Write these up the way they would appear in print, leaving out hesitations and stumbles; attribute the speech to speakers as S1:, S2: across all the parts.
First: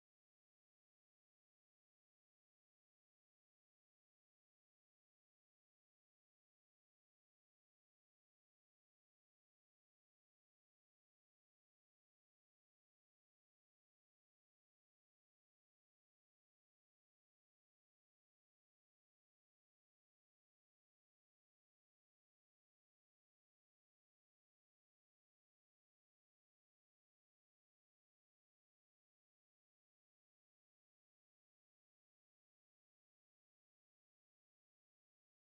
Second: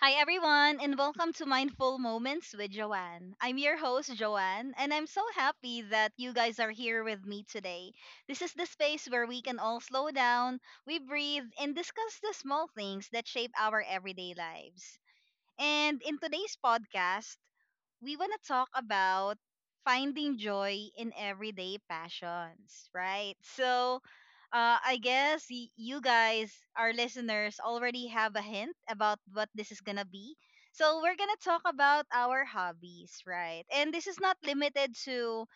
S1: Hi, everyone, and welcome to Mindful Moments with Joanne. I'm your host, Joanne, and I'm so happy that you guys are here with me today. This is the space where we can all slow down, we breathe, and discuss the small things that shape our everyday lives. And in today's podcast, we want to talk about finding joy in everyday passions, right? So, I guess you guys, our listeners, already have a hint about what this is going to be. So, we're going to talk about our hobbies, right? And this is not limited to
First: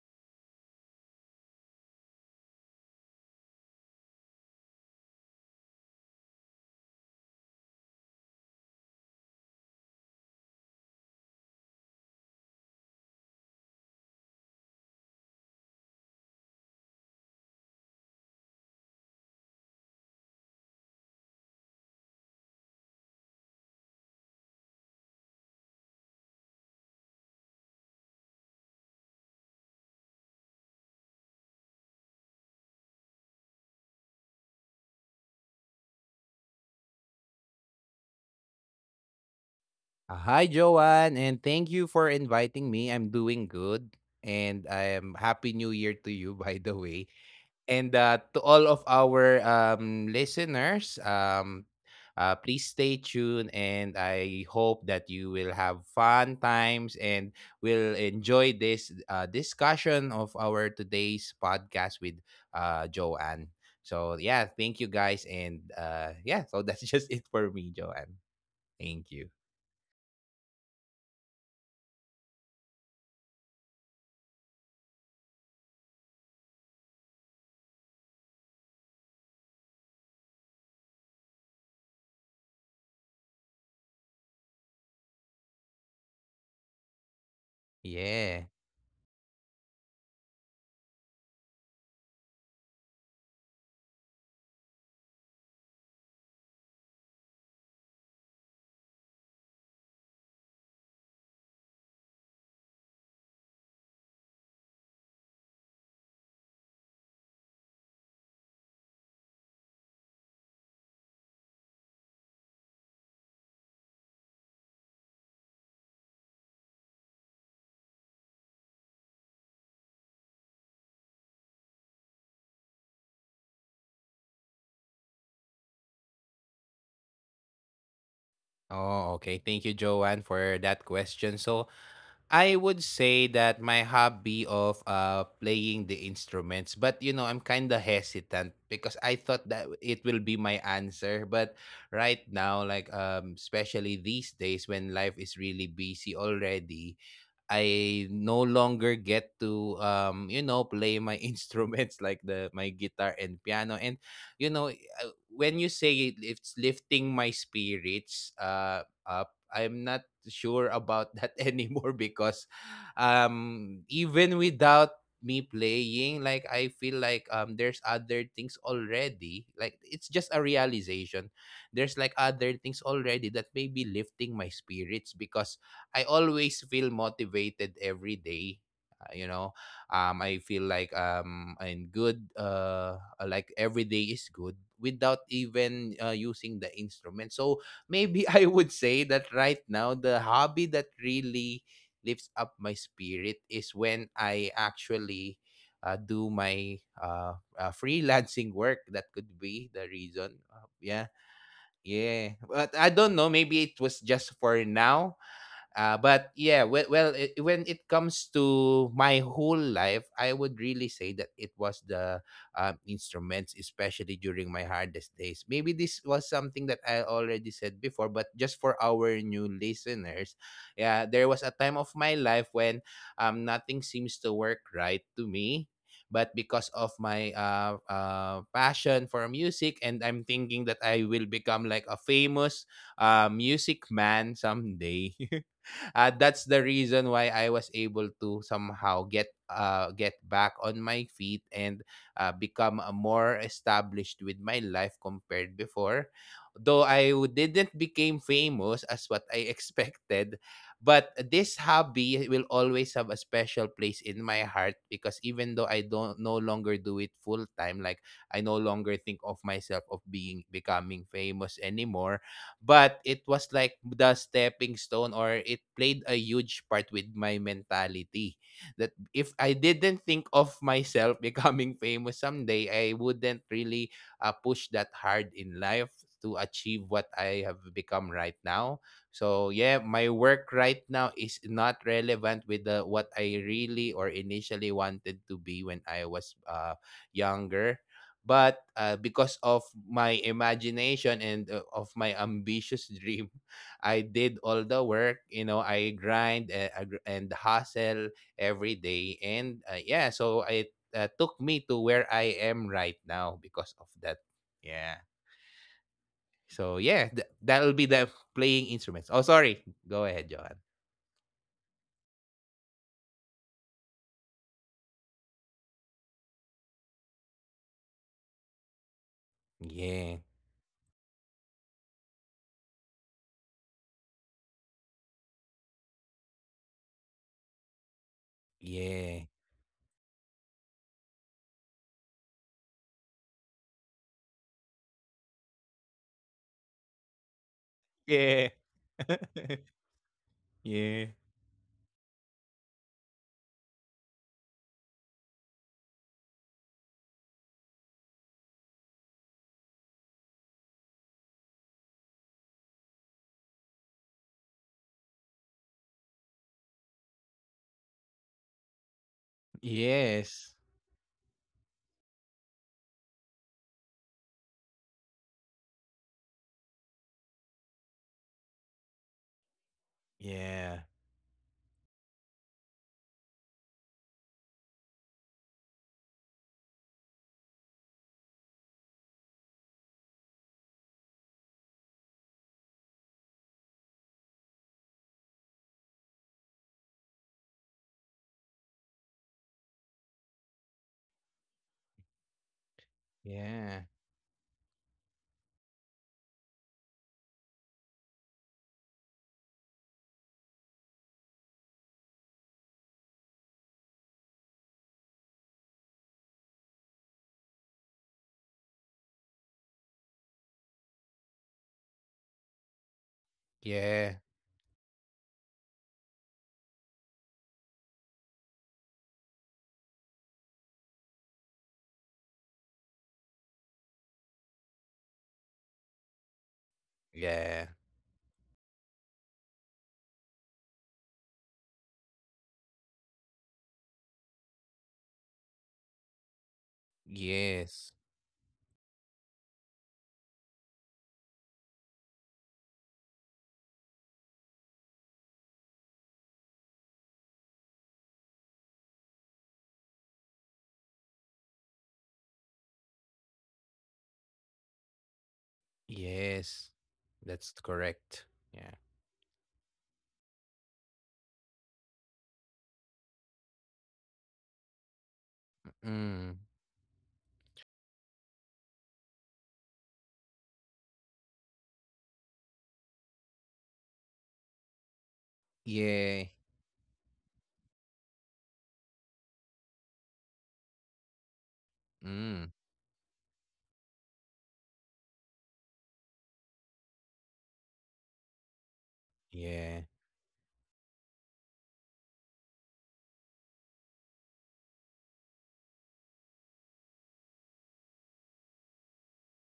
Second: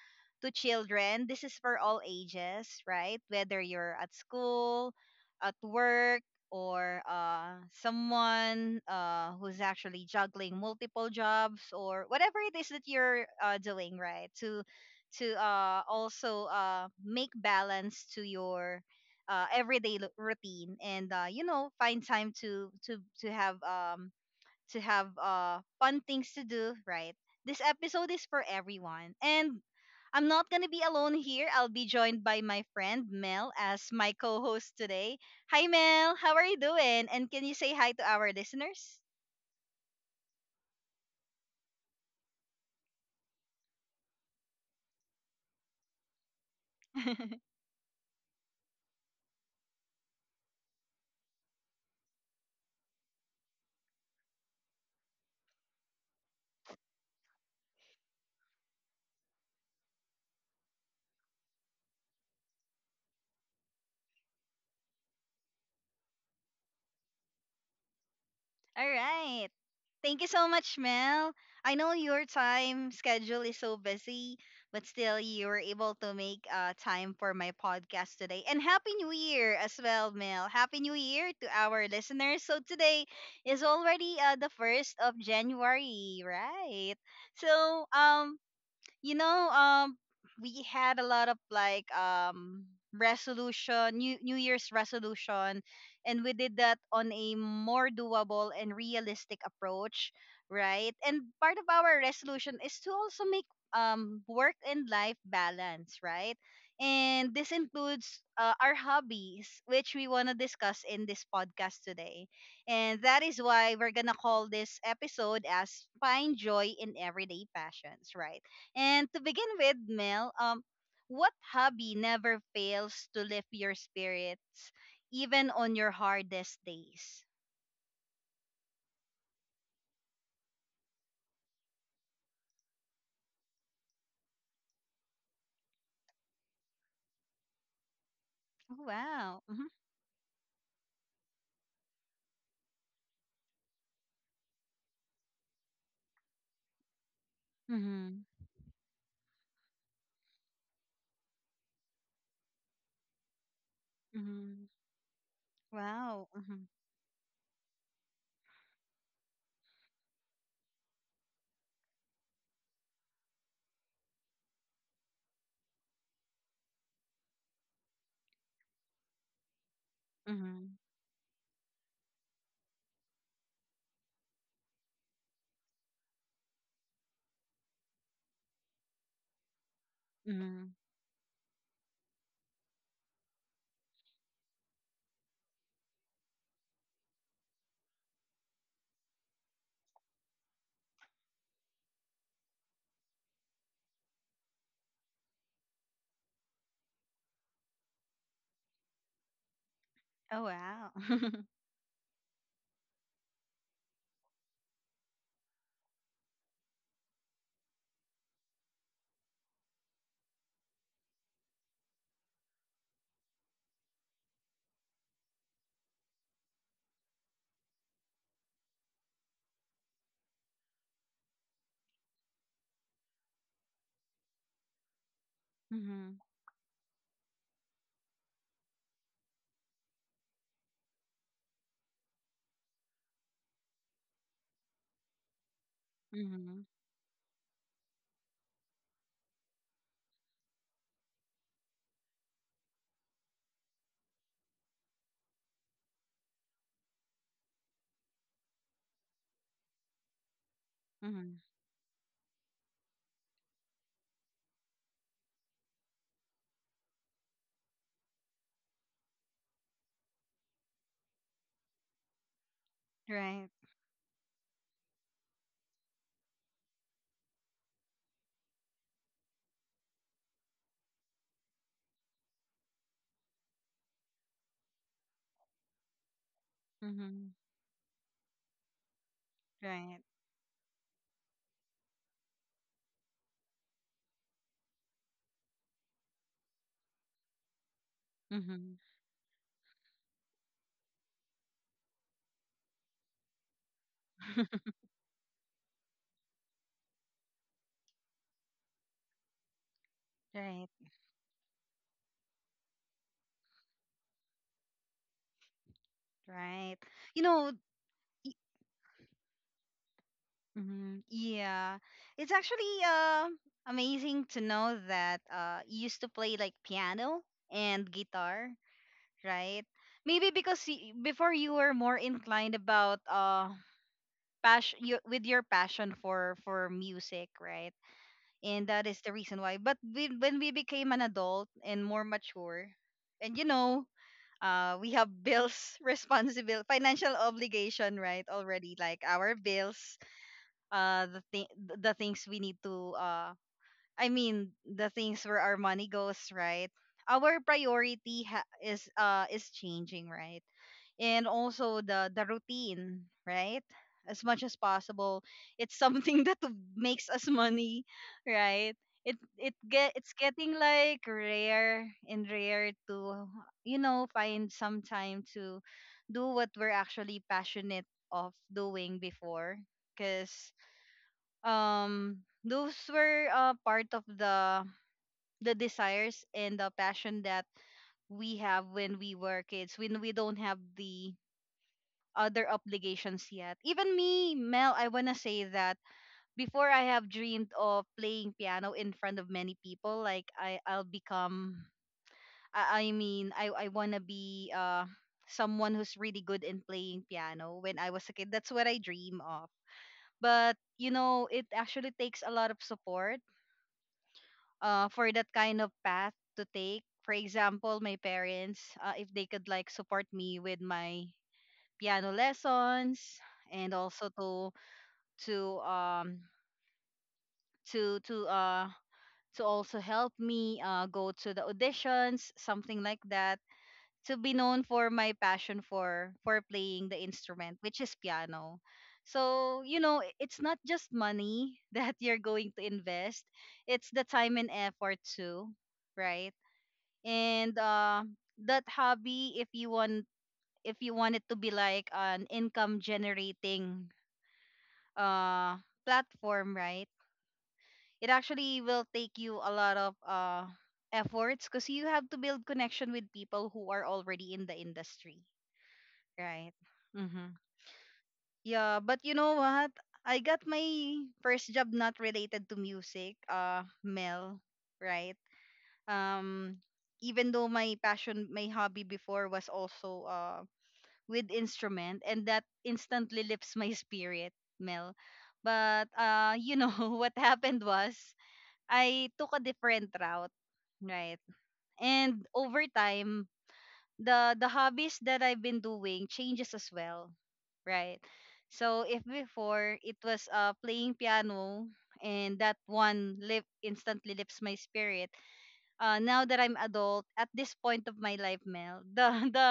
S1: to children. This is for all ages, right? Whether you're at school, at work, or someone who's actually juggling multiple jobs or whatever it is that you're doing right to also make balance to your everyday routine and find time to have to have fun things to do, right? This episode is for everyone. And I'm not gonna be alone here. I'll be joined by my friend Mel as my co-host today. Hi Mel, how are you doing? And can you say hi to our listeners?
S2: Hi, Joanne, and thank you for inviting me. I'm doing good, and I am Happy New Year to you, by the way, and to all of our listeners. Please stay tuned, and I hope that you will have fun times and will enjoy this discussion of our today's podcast with Joanne. So yeah, thank you guys, and yeah, so that's just it for me, Joanne.
S1: All
S2: Thank you.
S1: right. Thank you so much, Mel. I know your time schedule is so busy, but still, you were able to make time for my podcast today. And Happy New Year as well, Mel. Happy New Year to our listeners. So, today is already the 1st of January, right? So,
S2: Yeah.
S1: you know, um, we had a lot of resolution, new New Year's resolution, and we did that on a more doable and realistic approach, right? And part of our resolution is to also make work and life balance, right? And this includes our hobbies, which we want to discuss in this podcast today. And that is why we're gonna call this episode as Find Joy in Everyday Passions, right? And to begin with, Mel, what hobby never fails to lift your spirits, even on your hardest days?
S2: Oh, okay. Thank you, Joanne, for that question. So, I would say that my hobby of playing the instruments, but you know, I'm kind of
S1: Oh,
S2: hesitant because
S1: wow.
S2: I
S1: Mm-hmm.
S2: thought that it will be my answer, but right now, like especially these days when life is really busy already,
S1: Mm-hmm.
S2: I no longer get to play my instruments, like the my guitar and piano, and
S1: Mm-hmm.
S2: when you
S1: Wow.
S2: say it,
S1: Mm-hmm.
S2: it's lifting my spirits up, I'm not sure about that anymore because even without me playing, like I feel like there's other things already, like it's just a
S1: Mm-hmm.
S2: realization there's like other things already that may be lifting my spirits because I always feel motivated every day. Uh, you know, I feel
S1: Mm-hmm.
S2: like I'm good. Like every day is good without even using the instrument. So maybe I would say that right now the hobby that really lifts up my spirit is when I actually do my freelancing work. That could be the reason.
S1: Oh, wow.
S2: Yeah. Yeah, but I don't know. Maybe it was just for now. But yeah, well, when it comes to my whole life, I would really say that it was the instruments, especially during my hardest days. Maybe this was something that I already said before, but just for our new listeners, yeah, there was a time of my life when nothing seems to work right to me.
S1: Mm-hmm.
S2: But because of my passion for music, and I'm thinking that I will become like a famous music man someday. That's the
S1: Mm-hmm.
S2: reason why I was able to somehow get back on my feet and become more established with my life compared before. Though I didn't became famous as what I expected, but
S1: Mm-hmm.
S2: this hobby will always have a special place in my heart because even though I don't no longer do it full time, like I no longer think of myself of being becoming famous anymore. But it was
S1: Right.
S2: like the stepping stone, or it played a huge part with my mentality. That if I didn't think of myself becoming famous someday, I wouldn't really push that hard in life to achieve what
S1: Mm-hmm.
S2: I have become right now. So yeah, my
S1: Right.
S2: work right now is not relevant with the what I really or initially wanted to be when I was younger. but
S1: Mm-hmm.
S2: uh, because of my imagination and of my ambitious dream, I did all the work, you know, I grind and hustle every day, and yeah, so
S1: Right.
S2: it took me to where I am right now because of that, yeah.
S1: Right.
S2: So yeah,
S1: You know,
S2: that'll be the playing instruments. Oh, sorry, go ahead, Johan.
S1: Yeah, it's actually amazing to know that you used to play like piano and guitar, right? Maybe
S2: Yeah,
S1: because before you were more inclined about with your passion for music, right? And that is the
S2: yeah,
S1: reason why. But when we became an adult and more mature, and you know. We have bills, responsible, financial obligation, right?
S2: yeah.
S1: Already, like our bills, uh
S2: Yeah.
S1: the thing the things we need to the things where our money goes, right? Our priority is changing, right? And also the routine, right? As much as possible, it's something that makes us money, right? It's getting
S2: Yes,
S1: like rare and rare to you know find some time to do what we're actually passionate of doing before because
S2: yeah.
S1: those were part of the desires and the passion that we have when we were kids when we don't have the other obligations yet. Even me, Mel, I want to say that before, I have dreamed of playing piano in front of many people, like I I'll become I mean I want
S2: Yeah,
S1: to be someone who's really good in playing piano when I was a kid. That's what I dream of, but you know it actually takes a lot of support for that kind of path to take. For example, my parents, if they could like support me with my piano lessons and also
S2: yeah,
S1: to um to to uh to also help me go to the auditions, something like that, to be known for my passion for playing the instrument,
S2: yeah.
S1: which is piano. So you know, it's not just money that you're going to invest; it's the time and effort too, right? And
S2: Yes.
S1: that hobby, if you want it to be like an income generating uh platform, right, it actually will take you a lot of efforts because you have to build connection with people who are already in the industry, right?
S2: Yes.
S1: Mm-hmm.
S2: That's correct.
S1: Yeah,
S2: Yeah.
S1: but you know what, I got my first job not related to music, Mel, right?
S2: Mm.
S1: um even though my passion, my hobby before was also with instrument, and that instantly lifts my spirit, Mel. But
S2: Yeah.
S1: you know what happened was I took a different route, right? And
S2: Mm.
S1: over time, the hobbies that I've been doing changes as well, right? So if before
S2: Yeah.
S1: it was playing piano, and that one lift instantly lifts my spirit, now that I'm adult at this point of my life, Mel, the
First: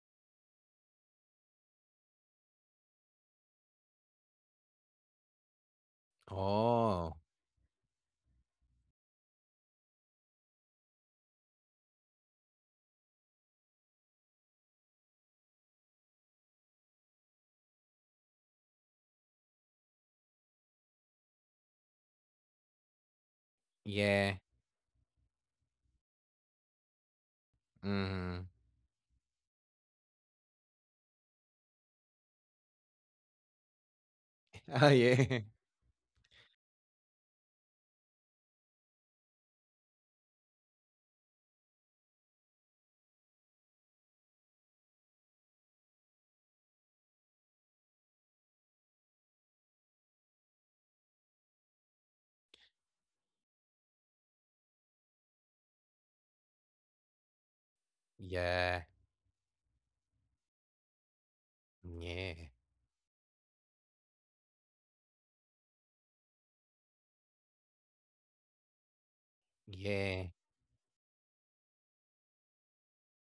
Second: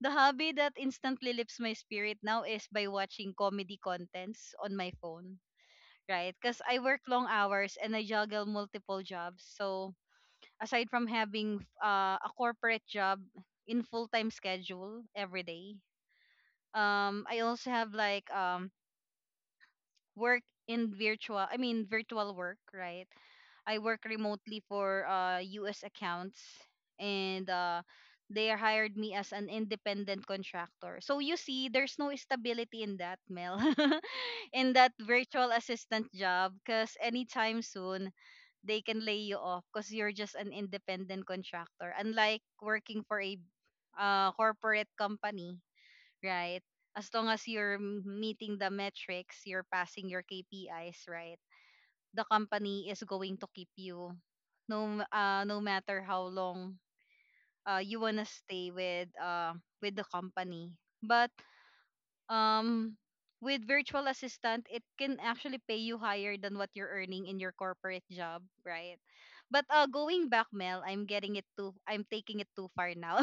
S1: the hobby that instantly lifts my spirit now is by watching comedy contents on my phone, right? Because I work
S2: Oh.
S1: long hours and I juggle multiple jobs. So aside from having a corporate job in full time schedule every day, I also have work in virtual. I mean virtual work, right? I work
S2: Yeah.
S1: remotely for US accounts, and
S2: Mm.
S1: they hired me as an independent contractor. So you see there's no stability in that, Mel, in
S2: Oh
S1: that
S2: yeah.
S1: virtual assistant job, cuz anytime soon they can lay you off, cuz you're just an independent contractor, unlike working for a corporate company, right? As long as you're meeting the metrics, you're passing your KPIs, right? The company is going to keep you no no matter how long you want to stay
S2: Yeah.
S1: with the company. But
S2: Yeah.
S1: um with virtual assistant, it can actually pay you higher than what you're earning in your corporate job, right? But
S2: Yeah.
S1: going back, Mel, I'm getting it too, I'm taking it too far now.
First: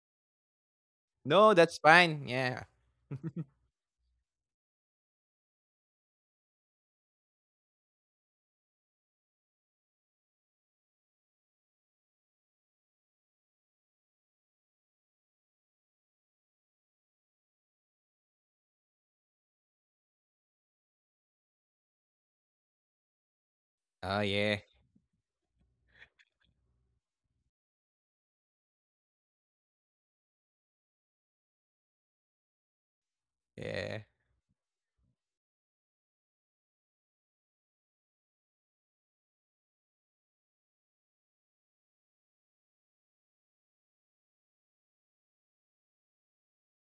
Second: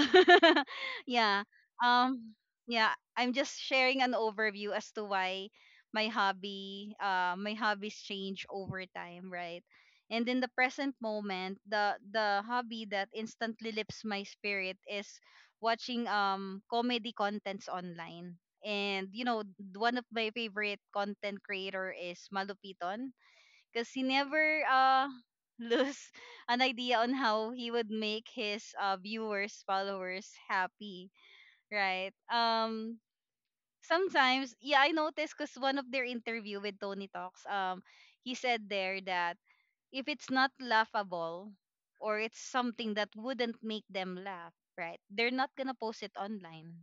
S1: Yeah.
S2: No, that's fine.
S1: um
S2: Yeah.
S1: yeah, I'm just sharing an overview as to why my hobby, my hobbies, change over time, right? And in the present moment, the hobby that instantly lifts my spirit is watching comedy contents online. And you know, one of my favorite content creator is Malupiton because he
S2: Oh yeah.
S1: never lose an idea on how he would make his viewers, followers happy, right?
S2: Yeah.
S1: Sometimes, yeah, I noticed because one of their interview with Tony Talks, he said there that if it's not laughable or it's something that wouldn't make them laugh, right? They're not gonna post it online,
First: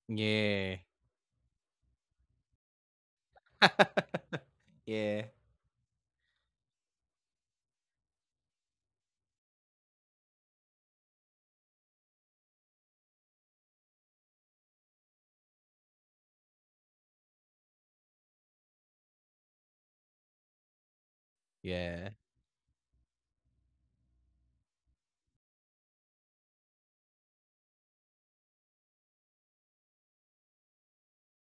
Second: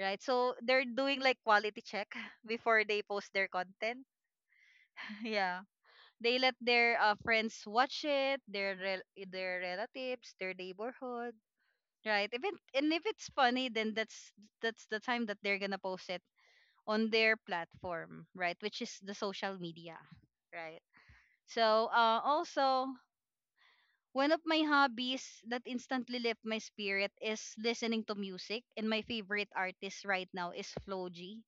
S1: right? So
S2: Yeah.
S1: they're doing like quality check before they post their content.
S2: Yeah.
S1: Yeah, they let their friends watch it, their their relatives, their neighborhood, right? If it, and if it's funny, then that's the time that they're gonna post it on their platform, right? Which is the social media, right? So
S2: Yeah.
S1: also. One of my hobbies that instantly lift my spirit is listening to music, and my favorite artist right now is Floji,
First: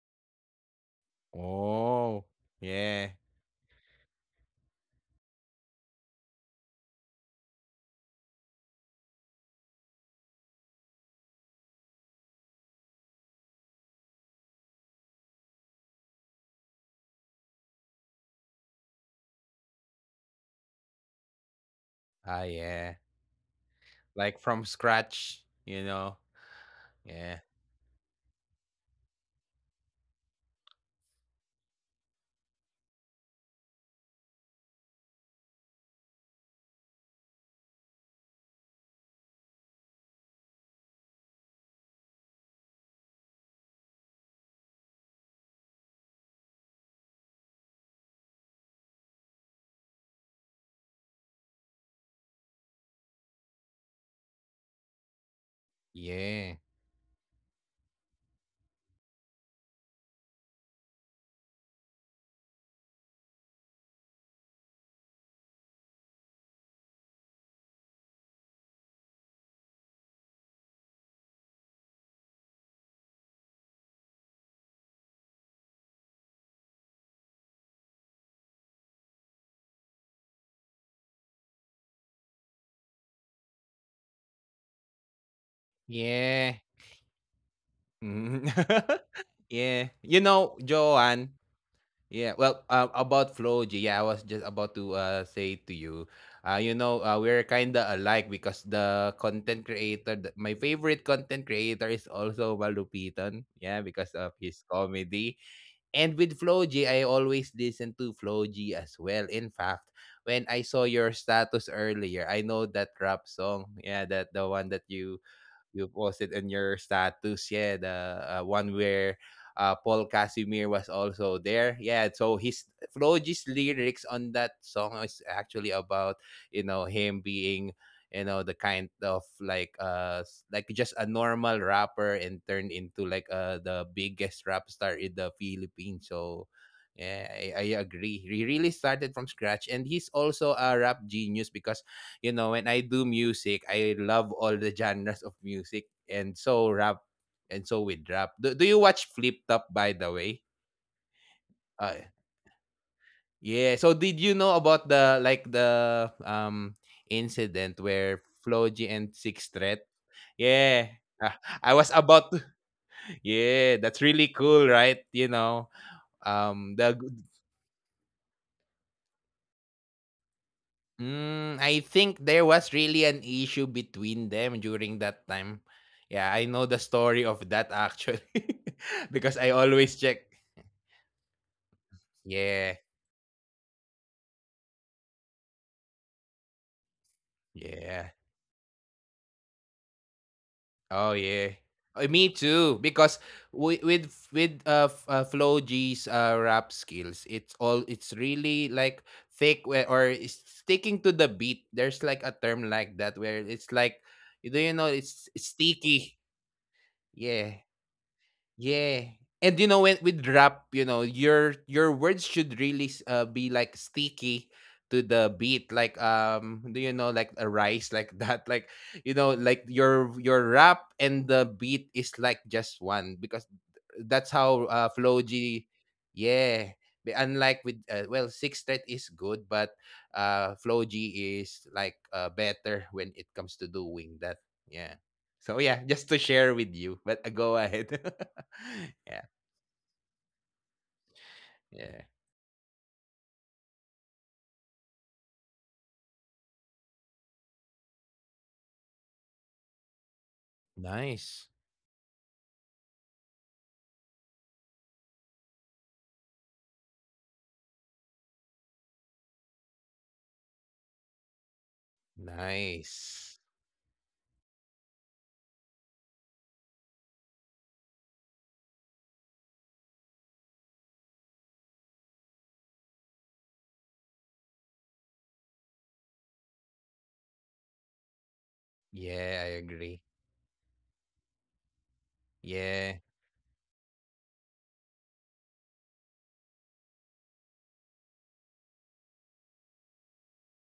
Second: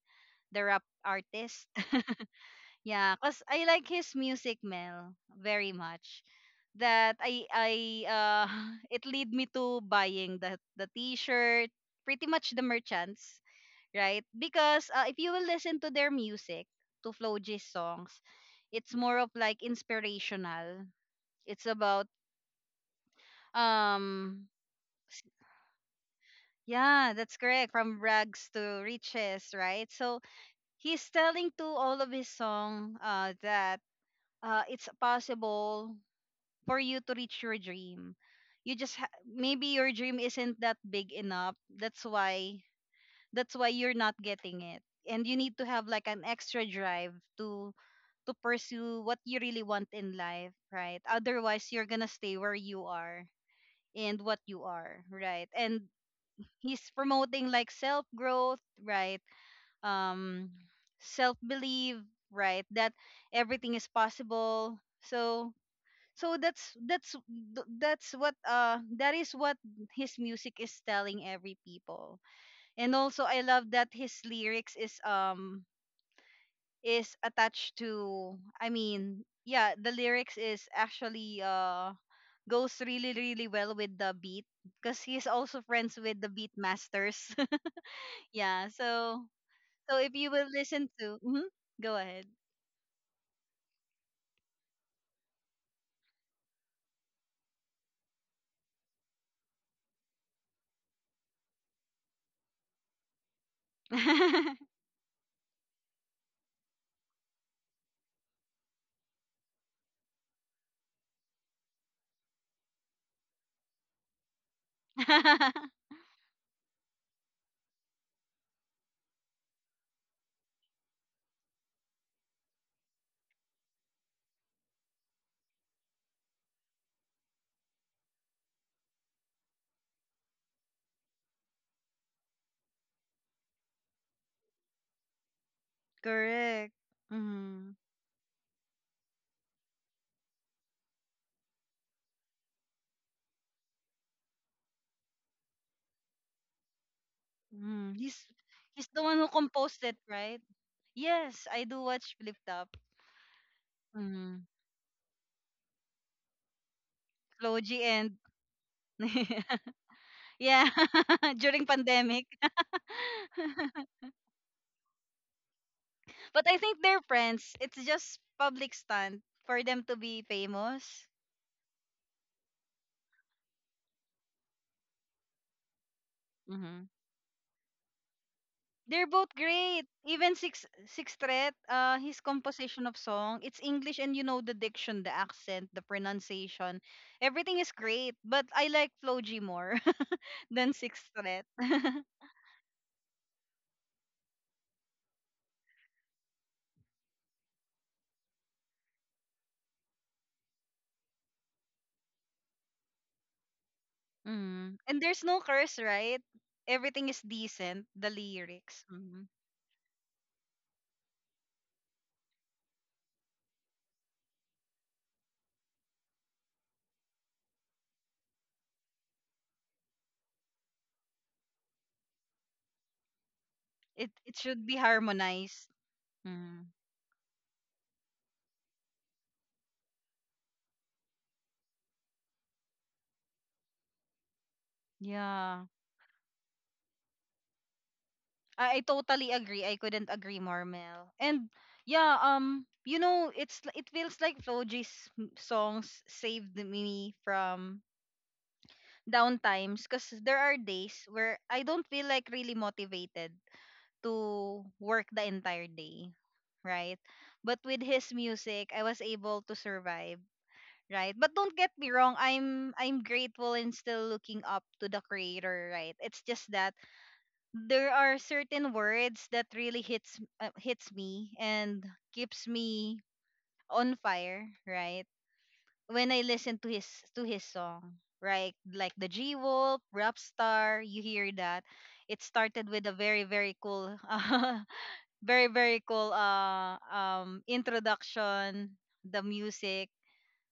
S1: the rap artist.
S2: Oh. Yeah.
S1: Yeah, cause I like his music, Mel, very much. That I it lead me to buying the T-shirt, pretty much the merchants, right? Because if you will listen to their music, to Flo G's songs, it's more of like inspirational. It's about
S2: Ah yeah. Like
S1: um
S2: from
S1: s-
S2: scratch, you know.
S1: yeah, that's
S2: Yeah.
S1: correct. From rags to riches, right? So he's telling to all of his song that it's possible for you to reach your dream. You just maybe your dream isn't that big enough. That's why you're not getting it. And you need to have like an extra drive to pursue what you really want in life, right? Otherwise, you're gonna stay where you are and what you are, right? And
S2: Yeah.
S1: he's promoting like self growth, right? Um, self belief, right? That everything is possible. So so that's that's that's what that is what his music is telling every people. And also I love that his lyrics is attached to, I mean yeah, the lyrics is actually goes really really well with the beat because he's also friends with the beat
S2: Yeah.
S1: masters.
S2: Mhm.
S1: Yeah, so
S2: Yeah.
S1: so if
S2: You
S1: you will
S2: know,
S1: listen to
S2: Joanne,
S1: Mhm, go ahead.
S2: yeah, well, about Floji, yeah, I was just about to say to you, you know, we're kind of alike because the content creator, th- my favorite content creator is also Malupitan, yeah, because of his comedy. And with Floji, I always listen to Floji as well. In fact, when I saw your status earlier, I know that rap song, yeah, that the one that you posted on your status, yeah, the one where Paul Casimir was also there. Yeah, so his Floji's lyrics on that song is actually about, you know, him being, you know, the kind of, like like just a normal rapper and turned into like the biggest rap star in the Philippines. So
S1: Correct.
S2: yeah, I
S1: Hmm.
S2: agree. He really started from scratch, and he's also a rap genius because, you know, when I do music, I love all the genres of music, and so rap and so
S1: Mm,
S2: with rap. Do you
S1: he's the
S2: watch
S1: one who
S2: Flip Top,
S1: composed
S2: by
S1: it,
S2: the way?
S1: right? Yes, I do
S2: Uh,
S1: watch Flip Top.
S2: yeah. So did you
S1: Mm,
S2: know about the incident
S1: Floji
S2: where
S1: and
S2: Floji and Six Threat?
S1: yeah,
S2: Yeah. Ah,
S1: during
S2: I was about
S1: pandemic.
S2: to Yeah, that's really cool, right? You know,
S1: But I
S2: um
S1: think
S2: the
S1: they're friends. It's just public stunt for them to be famous.
S2: I think there was really an issue between them during that time. Yeah, I know the
S1: Hmm.
S2: story of that actually
S1: They're
S2: because
S1: both
S2: I
S1: great.
S2: always check.
S1: Even six threat, his
S2: Yeah,
S1: composition of song, it's English and you know the diction, the accent, the pronunciation, everything is
S2: yeah.
S1: great. But I like Floji more than six
S2: Oh
S1: threat.
S2: yeah. Me too, because with Flo G's rap skills, it's really like thick or is sticking to the beat. There's like a term like that where it's like, do you
S1: Mm.
S2: know,
S1: And
S2: it's,
S1: there's
S2: it's
S1: no curse,
S2: sticky.
S1: right? Everything is
S2: Yeah.
S1: decent, the lyrics.
S2: Yeah.
S1: Mm.
S2: And you know, when with rap, you know, your words should really be like sticky to the beat, like do you know, like a rice, like that, like, you know, like your rap and the beat is like just one because
S1: It
S2: that's
S1: it
S2: how
S1: should be
S2: Flow G,
S1: harmonized. Mm.
S2: yeah. Unlike with well, six thread is good, but Flow G is like better when it comes to doing that, yeah. So
S1: Yeah.
S2: yeah, just to share with you. But go ahead.
S1: I
S2: yeah,
S1: totally agree. I couldn't agree more, Mel. And
S2: yeah.
S1: yeah, it feels like Floji's songs saved me from down times because there are days where
S2: Nice.
S1: I don't feel like really motivated to work the entire day, right? But with his music, I was able to survive, right? But don't get me wrong, I'm
S2: Nice.
S1: grateful and still looking up to the creator, right? It's just that there are certain words that really hits me and keeps me on fire, right? When I listen to his song, right? Like the
S2: Yeah, I
S1: G Wolf,
S2: agree.
S1: Rapstar, you hear that. It started
S2: Yeah.
S1: with a very very cool, very very cool introduction, the music,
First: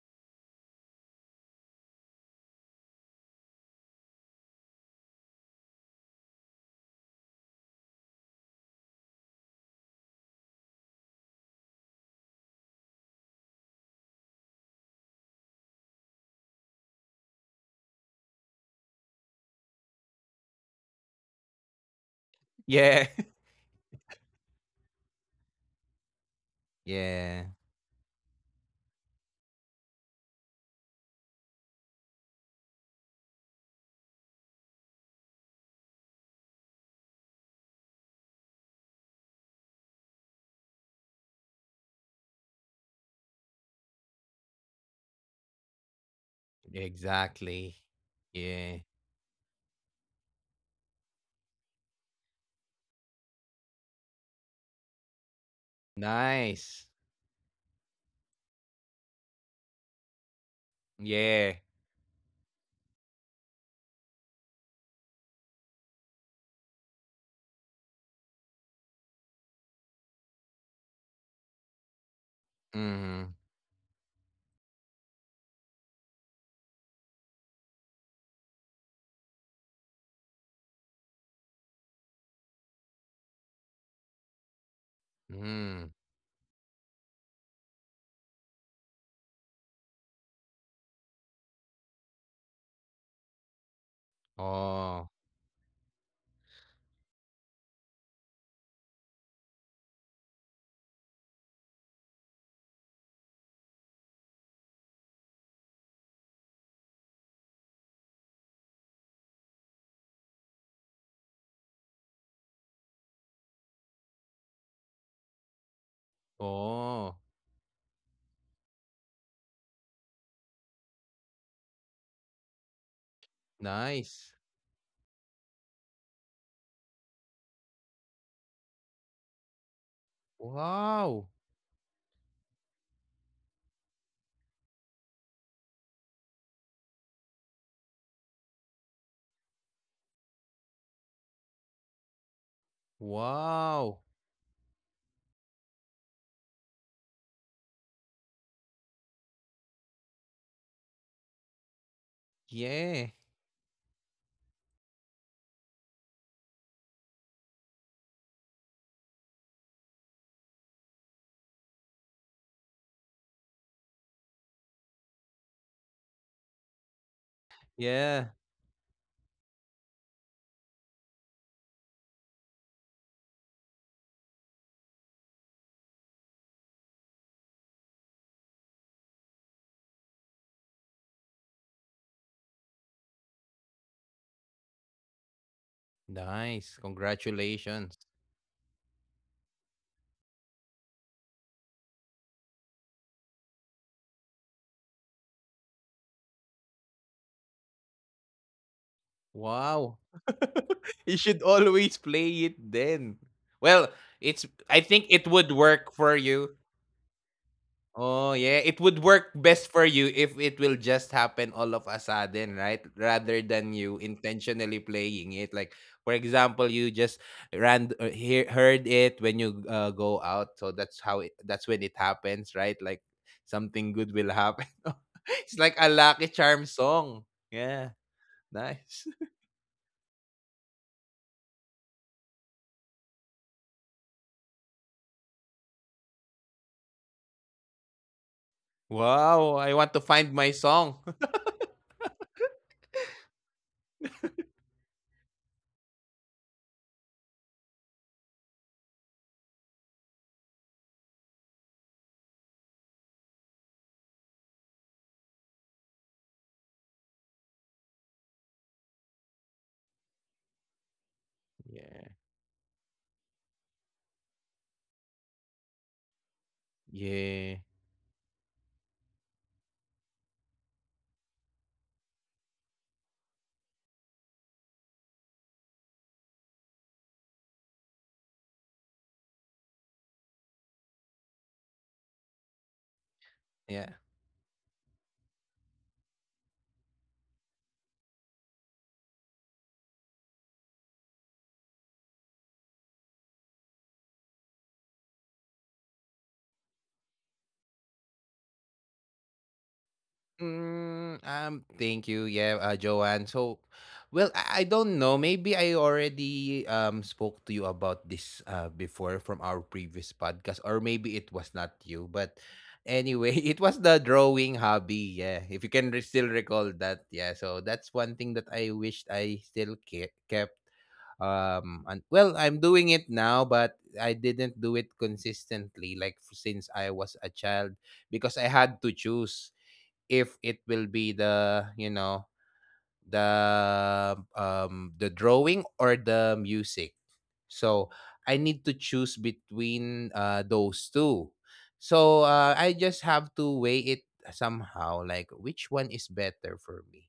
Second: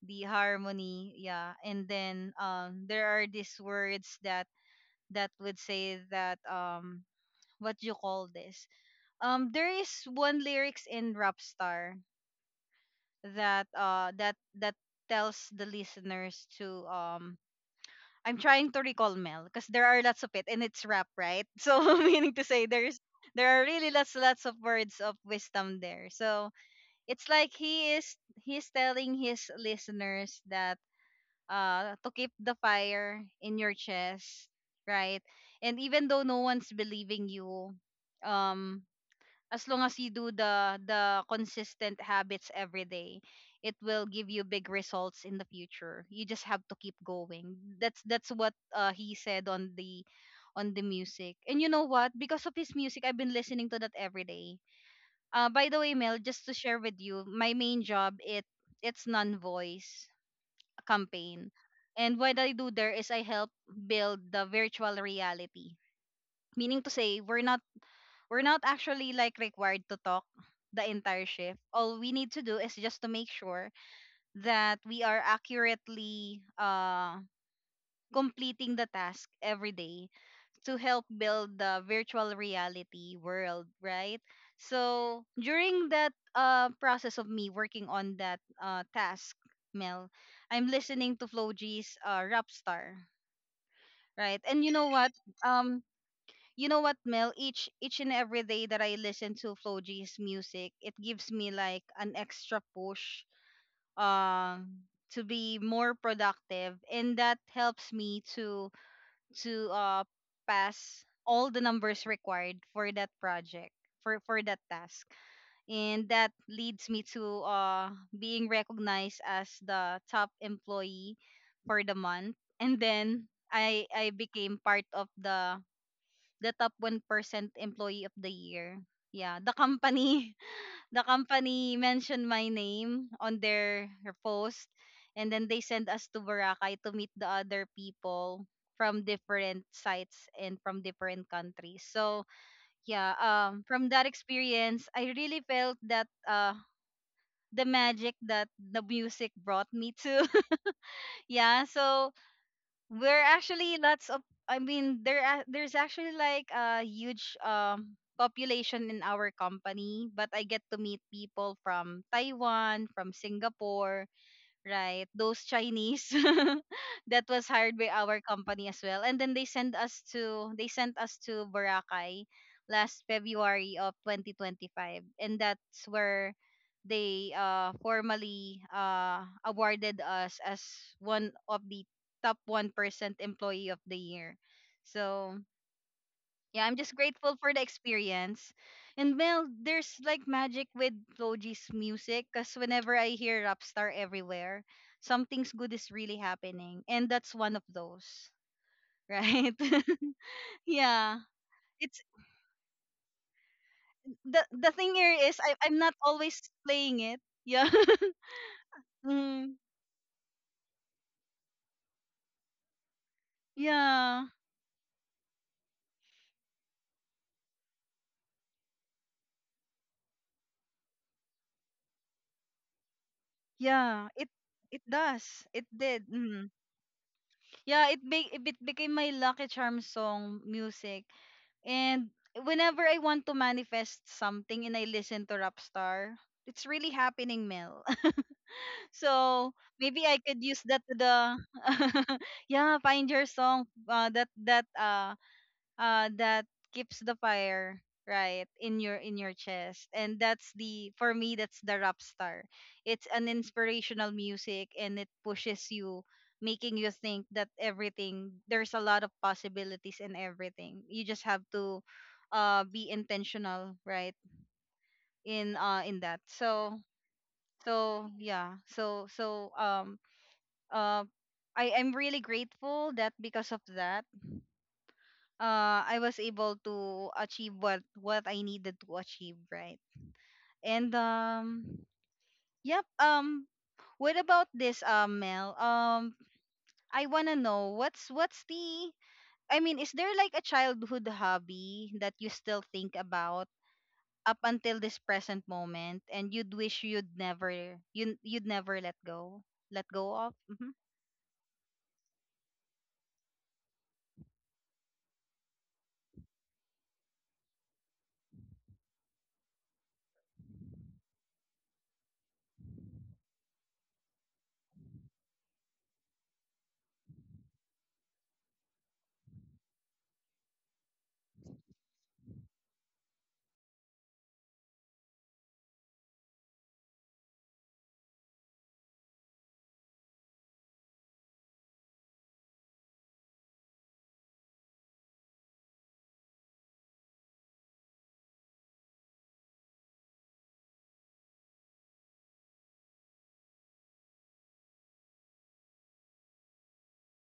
S1: the harmony, yeah. And then there are these words that would say that what you call this there is one lyrics in Rapstar that tells the listeners to I'm trying to recall, Mel, because there are lots of it and it's rap, right? So meaning to say
S2: Yeah.
S1: there are really lots of words of wisdom there. So it's
S2: Yeah.
S1: like he's telling his listeners that to keep the fire in your chest, right? And even though no one's believing you, um, as long as you do the consistent habits every day, it will give you big results in the future. You just have to keep going.
S2: Exactly.
S1: That's what
S2: Yeah.
S1: he said on the music. And you know what? Because of his music, I've been listening to that every day. By the way, Mel, just to share
S2: Nice.
S1: with you, my main job, it's non-voice campaign.
S2: Yeah.
S1: And what I do there is I help build the virtual reality. Meaning to say, we're not actually like required to talk the entire shift. All we need to do is just to make
S2: Mm.
S1: sure that we are accurately completing the task every day to help build the virtual reality world, right? So during
S2: Mm.
S1: that process of me working on that task, Mel, I'm listening to Floji's Rap Star, right? And you know what?
S2: Oh.
S1: Um, you know what, Mel? Each and every day that I listen to Floji's music, it gives me like an extra push um to be more productive, and that helps me to to uh pass all the numbers required for that project, for that task, and that leads me
S2: Oh.
S1: to being recognized as the top employee for the month. And then I
S2: Nice.
S1: became part of the top 1% employee of the year, yeah. The company the
S2: Wow.
S1: company mentioned my name on their post, and then they sent us to Boracay to meet the other people from different sites and from different countries. So yeah, from
S2: Wow.
S1: that experience I really felt that the magic that the music brought me to. Yeah, so
S2: Yeah.
S1: we're actually lots of I mean there a- there's actually like a huge population in our company, but I get to meet people from Taiwan, from Singapore, right? Those Chinese that was hired by our
S2: Yeah.
S1: company as well. And then they sent us to Boracay last February of 2025. And that's where they formally awarded us as one of the top 1% employee of the year. So yeah, I'm
S2: Nice.
S1: just grateful for the
S2: Congratulations.
S1: experience. And Mel, there's like magic with Floji's music because whenever I hear Rapstar everywhere, something's good is really happening. And that's one of those, right?
S2: Wow.
S1: Yeah.
S2: You should
S1: It's
S2: always play it then. Well, it's
S1: the
S2: I
S1: thing
S2: think
S1: here
S2: it
S1: is
S2: would
S1: I'm not
S2: work for
S1: always
S2: you.
S1: playing it. Yeah.
S2: Oh yeah, it would work
S1: Mm,
S2: best for you if it will just happen all of a sudden, right? Rather than you
S1: yeah.
S2: intentionally playing it. Like, for example, you just heard it when you go out, so that's when it happens, right? Like
S1: Yeah.
S2: something good will
S1: It
S2: happen.
S1: does. It
S2: It's like a
S1: did.
S2: Lucky
S1: Mm.
S2: Charm song.
S1: Yeah,
S2: Yeah,
S1: it became my
S2: nice.
S1: Lucky Charm song music. And whenever I want to manifest something and I listen to Rapstar, it's really happening, Mel. So
S2: Wow,
S1: maybe I
S2: I want
S1: could
S2: to
S1: use
S2: find
S1: that to
S2: my
S1: the
S2: song.
S1: yeah, find your song. That keeps the fire right in your chest, and that's the for me that's the Rap Star. It's an inspirational music and it pushes you, making you think that everything there's a lot of possibilities in everything. You just have to
S2: Yeah.
S1: be intentional, right? In that. So
S2: Yeah.
S1: so yeah so so um uh I am really grateful that because of that uh I was able to achieve what I needed to achieve, right? And yep.
S2: Yeah.
S1: What about this, Mel? I wanna know what's the I mean, is there like a childhood hobby that you still think about up until this present moment, and you'd wish you'd never let go of? Mm-hmm.
S2: Thank you. Yeah, Joanne. So, well, I don't know. Maybe I already spoke to you about this before from our previous podcast, or maybe it was not you. But anyway, it was the drawing hobby. Yeah, if you can still recall that. Yeah, so that's one thing that I wished I still kept. And well, I'm doing it now, but I didn't do it consistently, like since I was a child, because I had to choose if it will be the drawing or the music, so I need to choose between those two. So I just have to weigh it somehow, like which one is better for me.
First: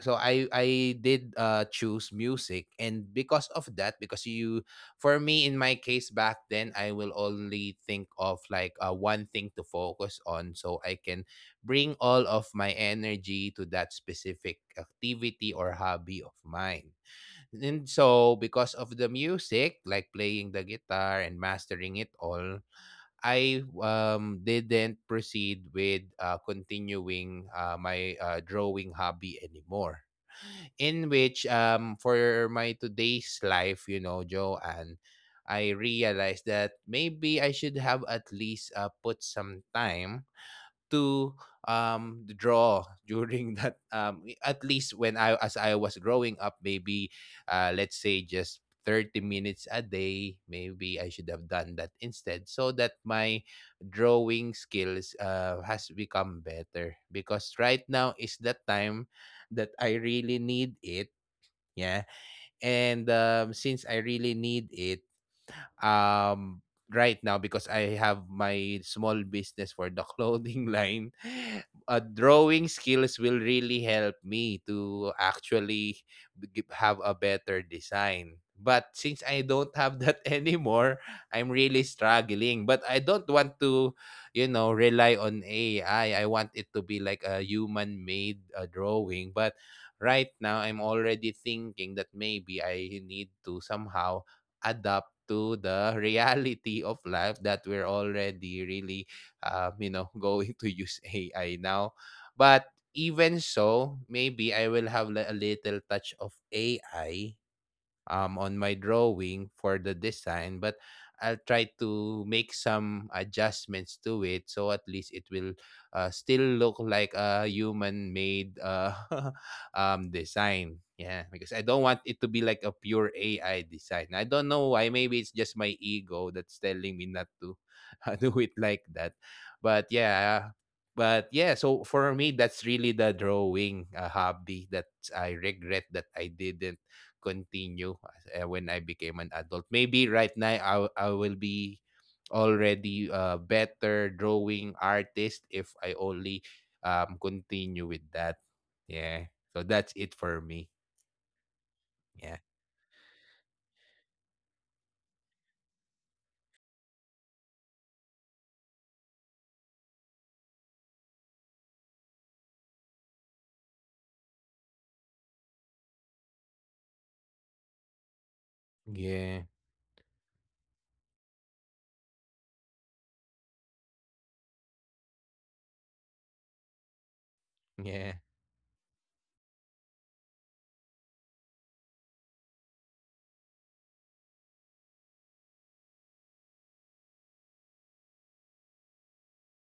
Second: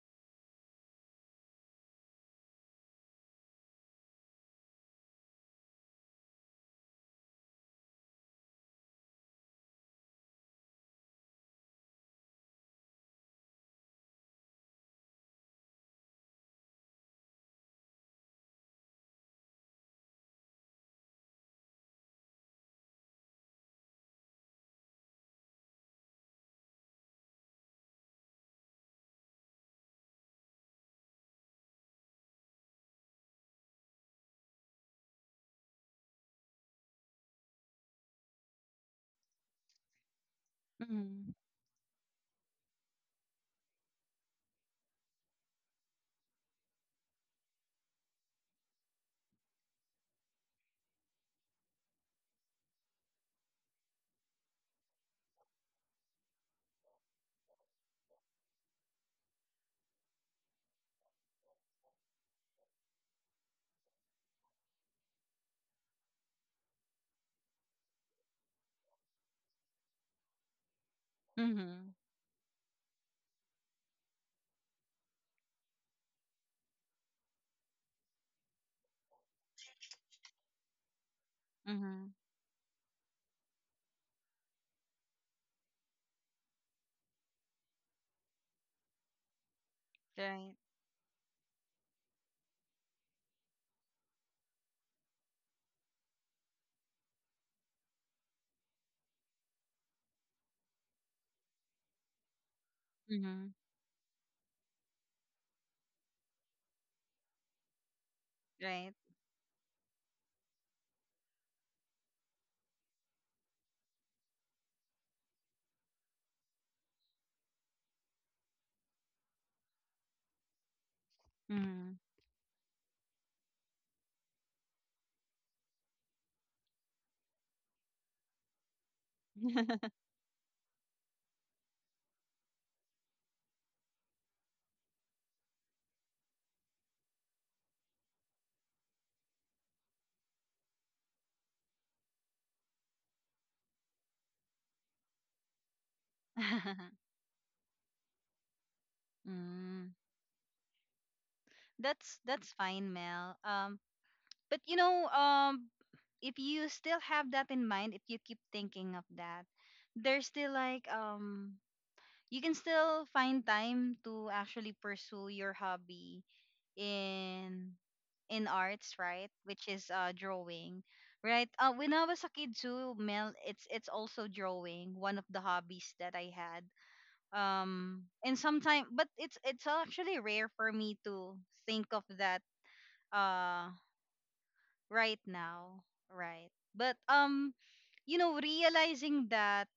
S2: So I did choose music, and because of that, because you for me in my case back then, I will only think of like one thing to focus on so I can bring all of my energy to that specific activity or hobby of mine. And so because of the music, like playing the guitar and mastering it all, I didn't proceed with continuing my drawing hobby anymore, in which for my today's life, you know, Joanne, I realized that maybe I should have at least put some time
S1: Mhm.
S2: to draw during that, at least when I as I was growing up, maybe let's say just 30 minutes a day. Maybe I should have done that instead, so that my drawing skills has become better because right now is the time that I really need it. Yeah. And since I really need it um, right now because I have my small business for the clothing line,
S1: Mm-hmm.
S2: drawing skills will really help me to actually have a better design. But since I don't have that anymore, I'm really
S1: Mm-hmm.
S2: struggling. But I don't want to, you know, rely on AI. I want it to be like a human made drawing. But right
S1: Right.
S2: now I'm already thinking that maybe I need to somehow adapt to the reality of life that we're already really going to use AI now. But
S1: Mm-hmm.
S2: even so, maybe I will have a little touch of AI on my
S1: Right.
S2: drawing for the design, but I'll try to make some adjustments to it so at least it will still look like a human made design. Yeah, because I don't
S1: Mhm.
S2: want it to be like a pure AI design. I don't know why. Maybe it's just my ego that's telling me not to do it like that. But yeah, but yeah, so for me, that's really the drawing hobby that I regret that I didn't continue when I became an adult. Maybe right now I will be already a better drawing artist if I only continue with that. Yeah. So that's
S1: Mm,
S2: it for me.
S1: that's
S2: Yeah.
S1: that's fine, Mel. But you know, if you still have that in mind, if you keep thinking of that, there's still like you can still find time to actually pursue your hobby in arts, right?
S2: Yeah.
S1: Which is drawing, right? When I was a kid too, Mel, it's also drawing, one of the hobbies that I had. Um,
S2: Yeah.
S1: and sometimes, but it's actually rare for me to think of that uh right now, right? But um, you know, realizing that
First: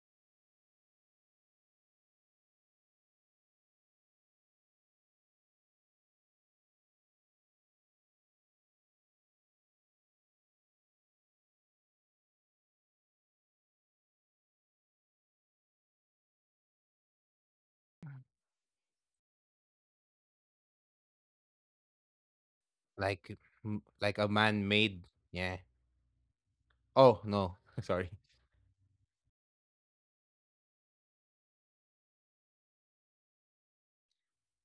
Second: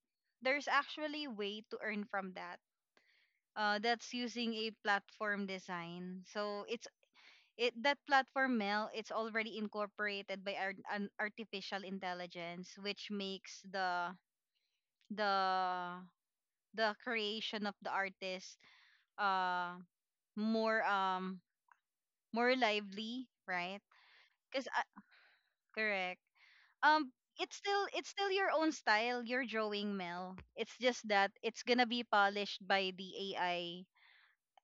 S1: there's actually a way to earn from that, that's using a platform design. So it's it that platform, mail it's already incorporated by an artificial intelligence, which makes the the creation of the artist uh more more lively,
S2: Like
S1: right?
S2: like a
S1: Because
S2: man-made. Yeah.
S1: correct. Um,
S2: Oh, no.
S1: it's
S2: Sorry.
S1: still your own style, your drawing, Mel. It's just that it's gonna be polished by the AI,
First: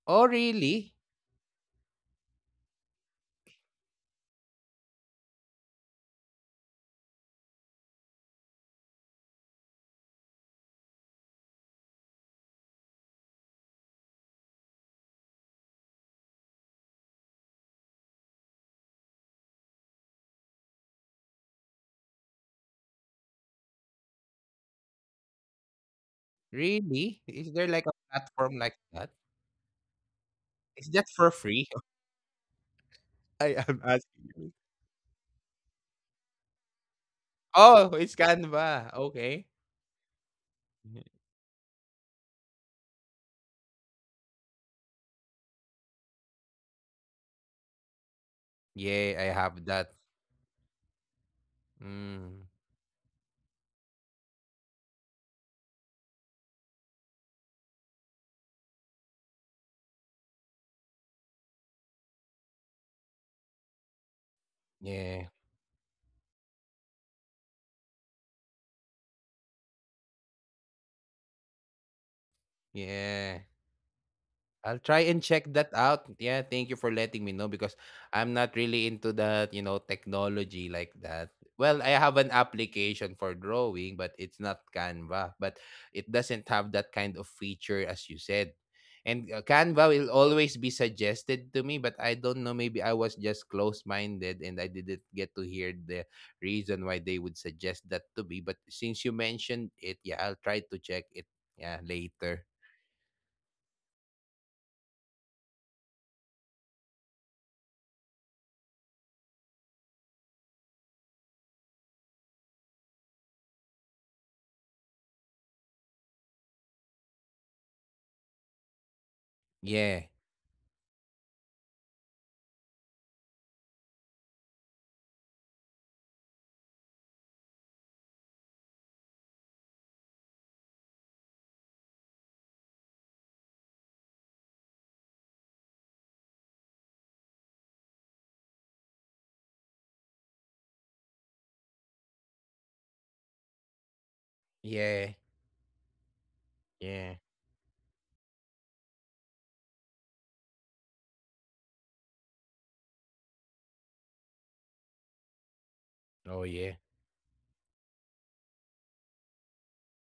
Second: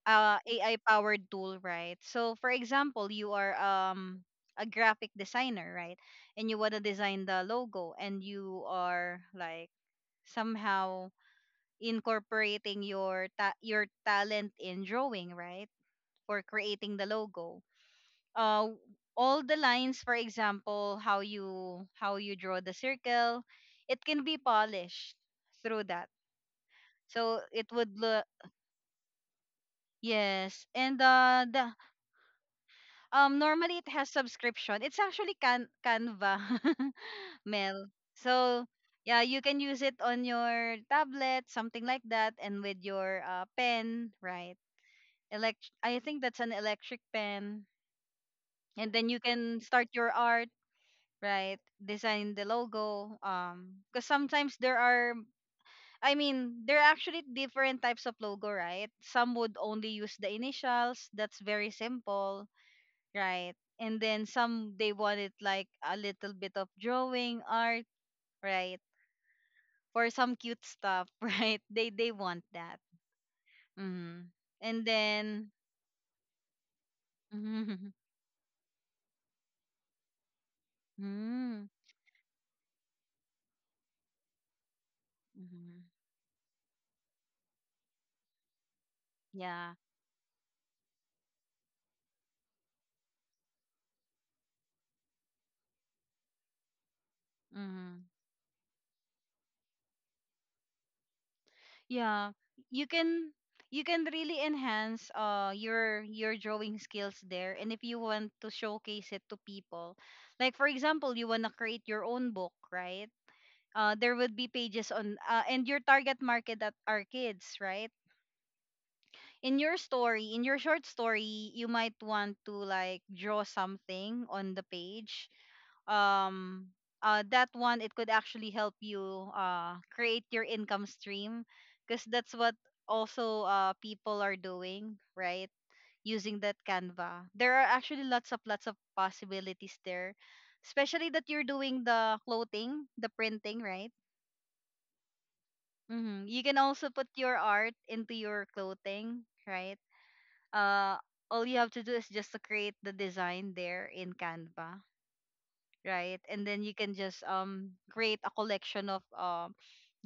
S2: Oh,
S1: AI
S2: really?
S1: powered tool, right? So, for example, you are a graphic designer, right? And you wanna design the logo, and you are like somehow incorporating your your talent in drawing, right? For creating the logo uh all the lines, for example how you draw the circle, it can be polished through that
S2: Really?
S1: so
S2: Is there
S1: it
S2: like a
S1: would look
S2: platform like that?
S1: yes.
S2: Is
S1: And
S2: that for free?
S1: the
S2: I
S1: normally
S2: am
S1: it has
S2: asking you.
S1: subscription, it's actually can canva. Mel,
S2: Oh, it's
S1: so
S2: Canva.
S1: yeah,
S2: Okay.
S1: you can use it on your tablet, something like that, and with your uh pen, right? elect I think that's an electric pen, and
S2: Yeah,
S1: then
S2: I
S1: you
S2: have
S1: can
S2: that.
S1: start your art, right?
S2: Mm,
S1: Design the logo, because sometimes there are there are actually different types of logo, right? Some would only use the initials, that's very simple, right? And then some they
S2: yeah,
S1: want it like a little bit of drawing art, right? Or some cute stuff, right, they want that.
S2: yeah.
S1: Mm.
S2: I'll
S1: And
S2: try and check
S1: then
S2: that out. Yeah, thank you for letting me know because
S1: mm-hmm.
S2: I'm not really into that, you know, technology like that.
S1: Mm-hmm.
S2: Well, I have an application for drawing, but it's not Canva, but it doesn't have that kind of feature as you said. And
S1: Yeah.
S2: Canva will always be suggested to me, but I don't know. Maybe I was just close minded and I didn't get to hear the reason why they would suggest
S1: Mm-hmm.
S2: that to me. But since you mentioned it, yeah, I'll try to check it yeah,
S1: Yeah,
S2: later.
S1: you can really enhance your drawing skills there. And if you want to showcase it to people, like for example you want to create your own book, right? Uh there would be pages on and your target market that are kids, right? In your
S2: Yeah.
S1: story, in your short story, you might want to like draw something on the page, um that one, it could actually help you create your income stream because that's what also people are doing, right? Using that Canva, there are actually lots of possibilities there, especially that you're doing the clothing, the printing, right?
S2: Yeah.
S1: Mm-hmm. You can also put
S2: Yeah.
S1: your art into your clothing, right? Uh, all you have to do is just to create the design there in Canva, right?
S2: Oh,
S1: And then you
S2: yeah.
S1: can just create a collection of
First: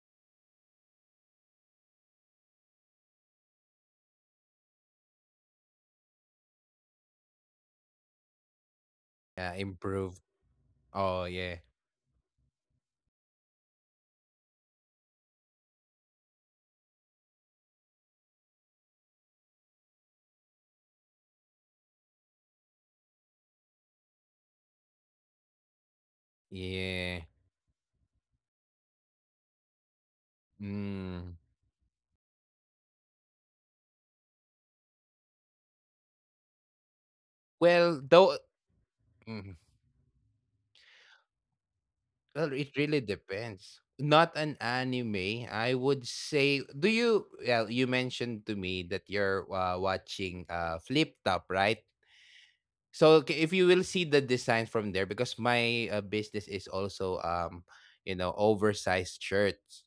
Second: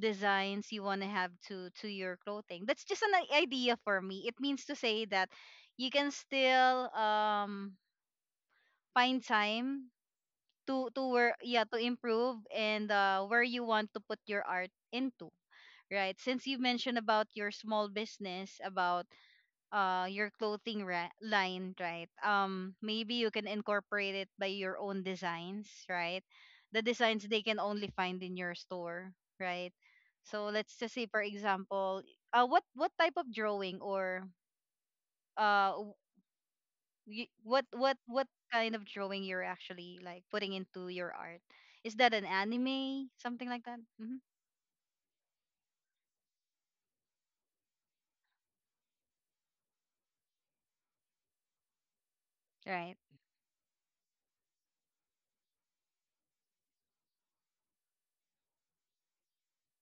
S1: designs you want to have to your clothing. That's just an idea for me. It means to say that you can still find
S2: Yeah,
S1: time
S2: improved.
S1: to
S2: Oh,
S1: where
S2: yeah.
S1: yeah, to improve and where you want to put your art into, right? Since you mentioned about your small business about your clothing line, right? Um, maybe you can incorporate it by your own designs, right? The designs
S2: Yeah.
S1: they can only find in your store, right? So let's just say for
S2: Mm.
S1: example what type of drawing or uh w-
S2: Well,
S1: what
S2: though,
S1: kind of drawing you're
S2: mm,
S1: actually like putting into your art. Is that an
S2: well, it really
S1: anime, something like
S2: depends.
S1: that? Hmm,
S2: Not an anime, I would say. Do you? Well, you mentioned to me that you're watching Flip Top, right?
S1: right.
S2: So if you will see the design from there, because my business is also you know, oversized shirts.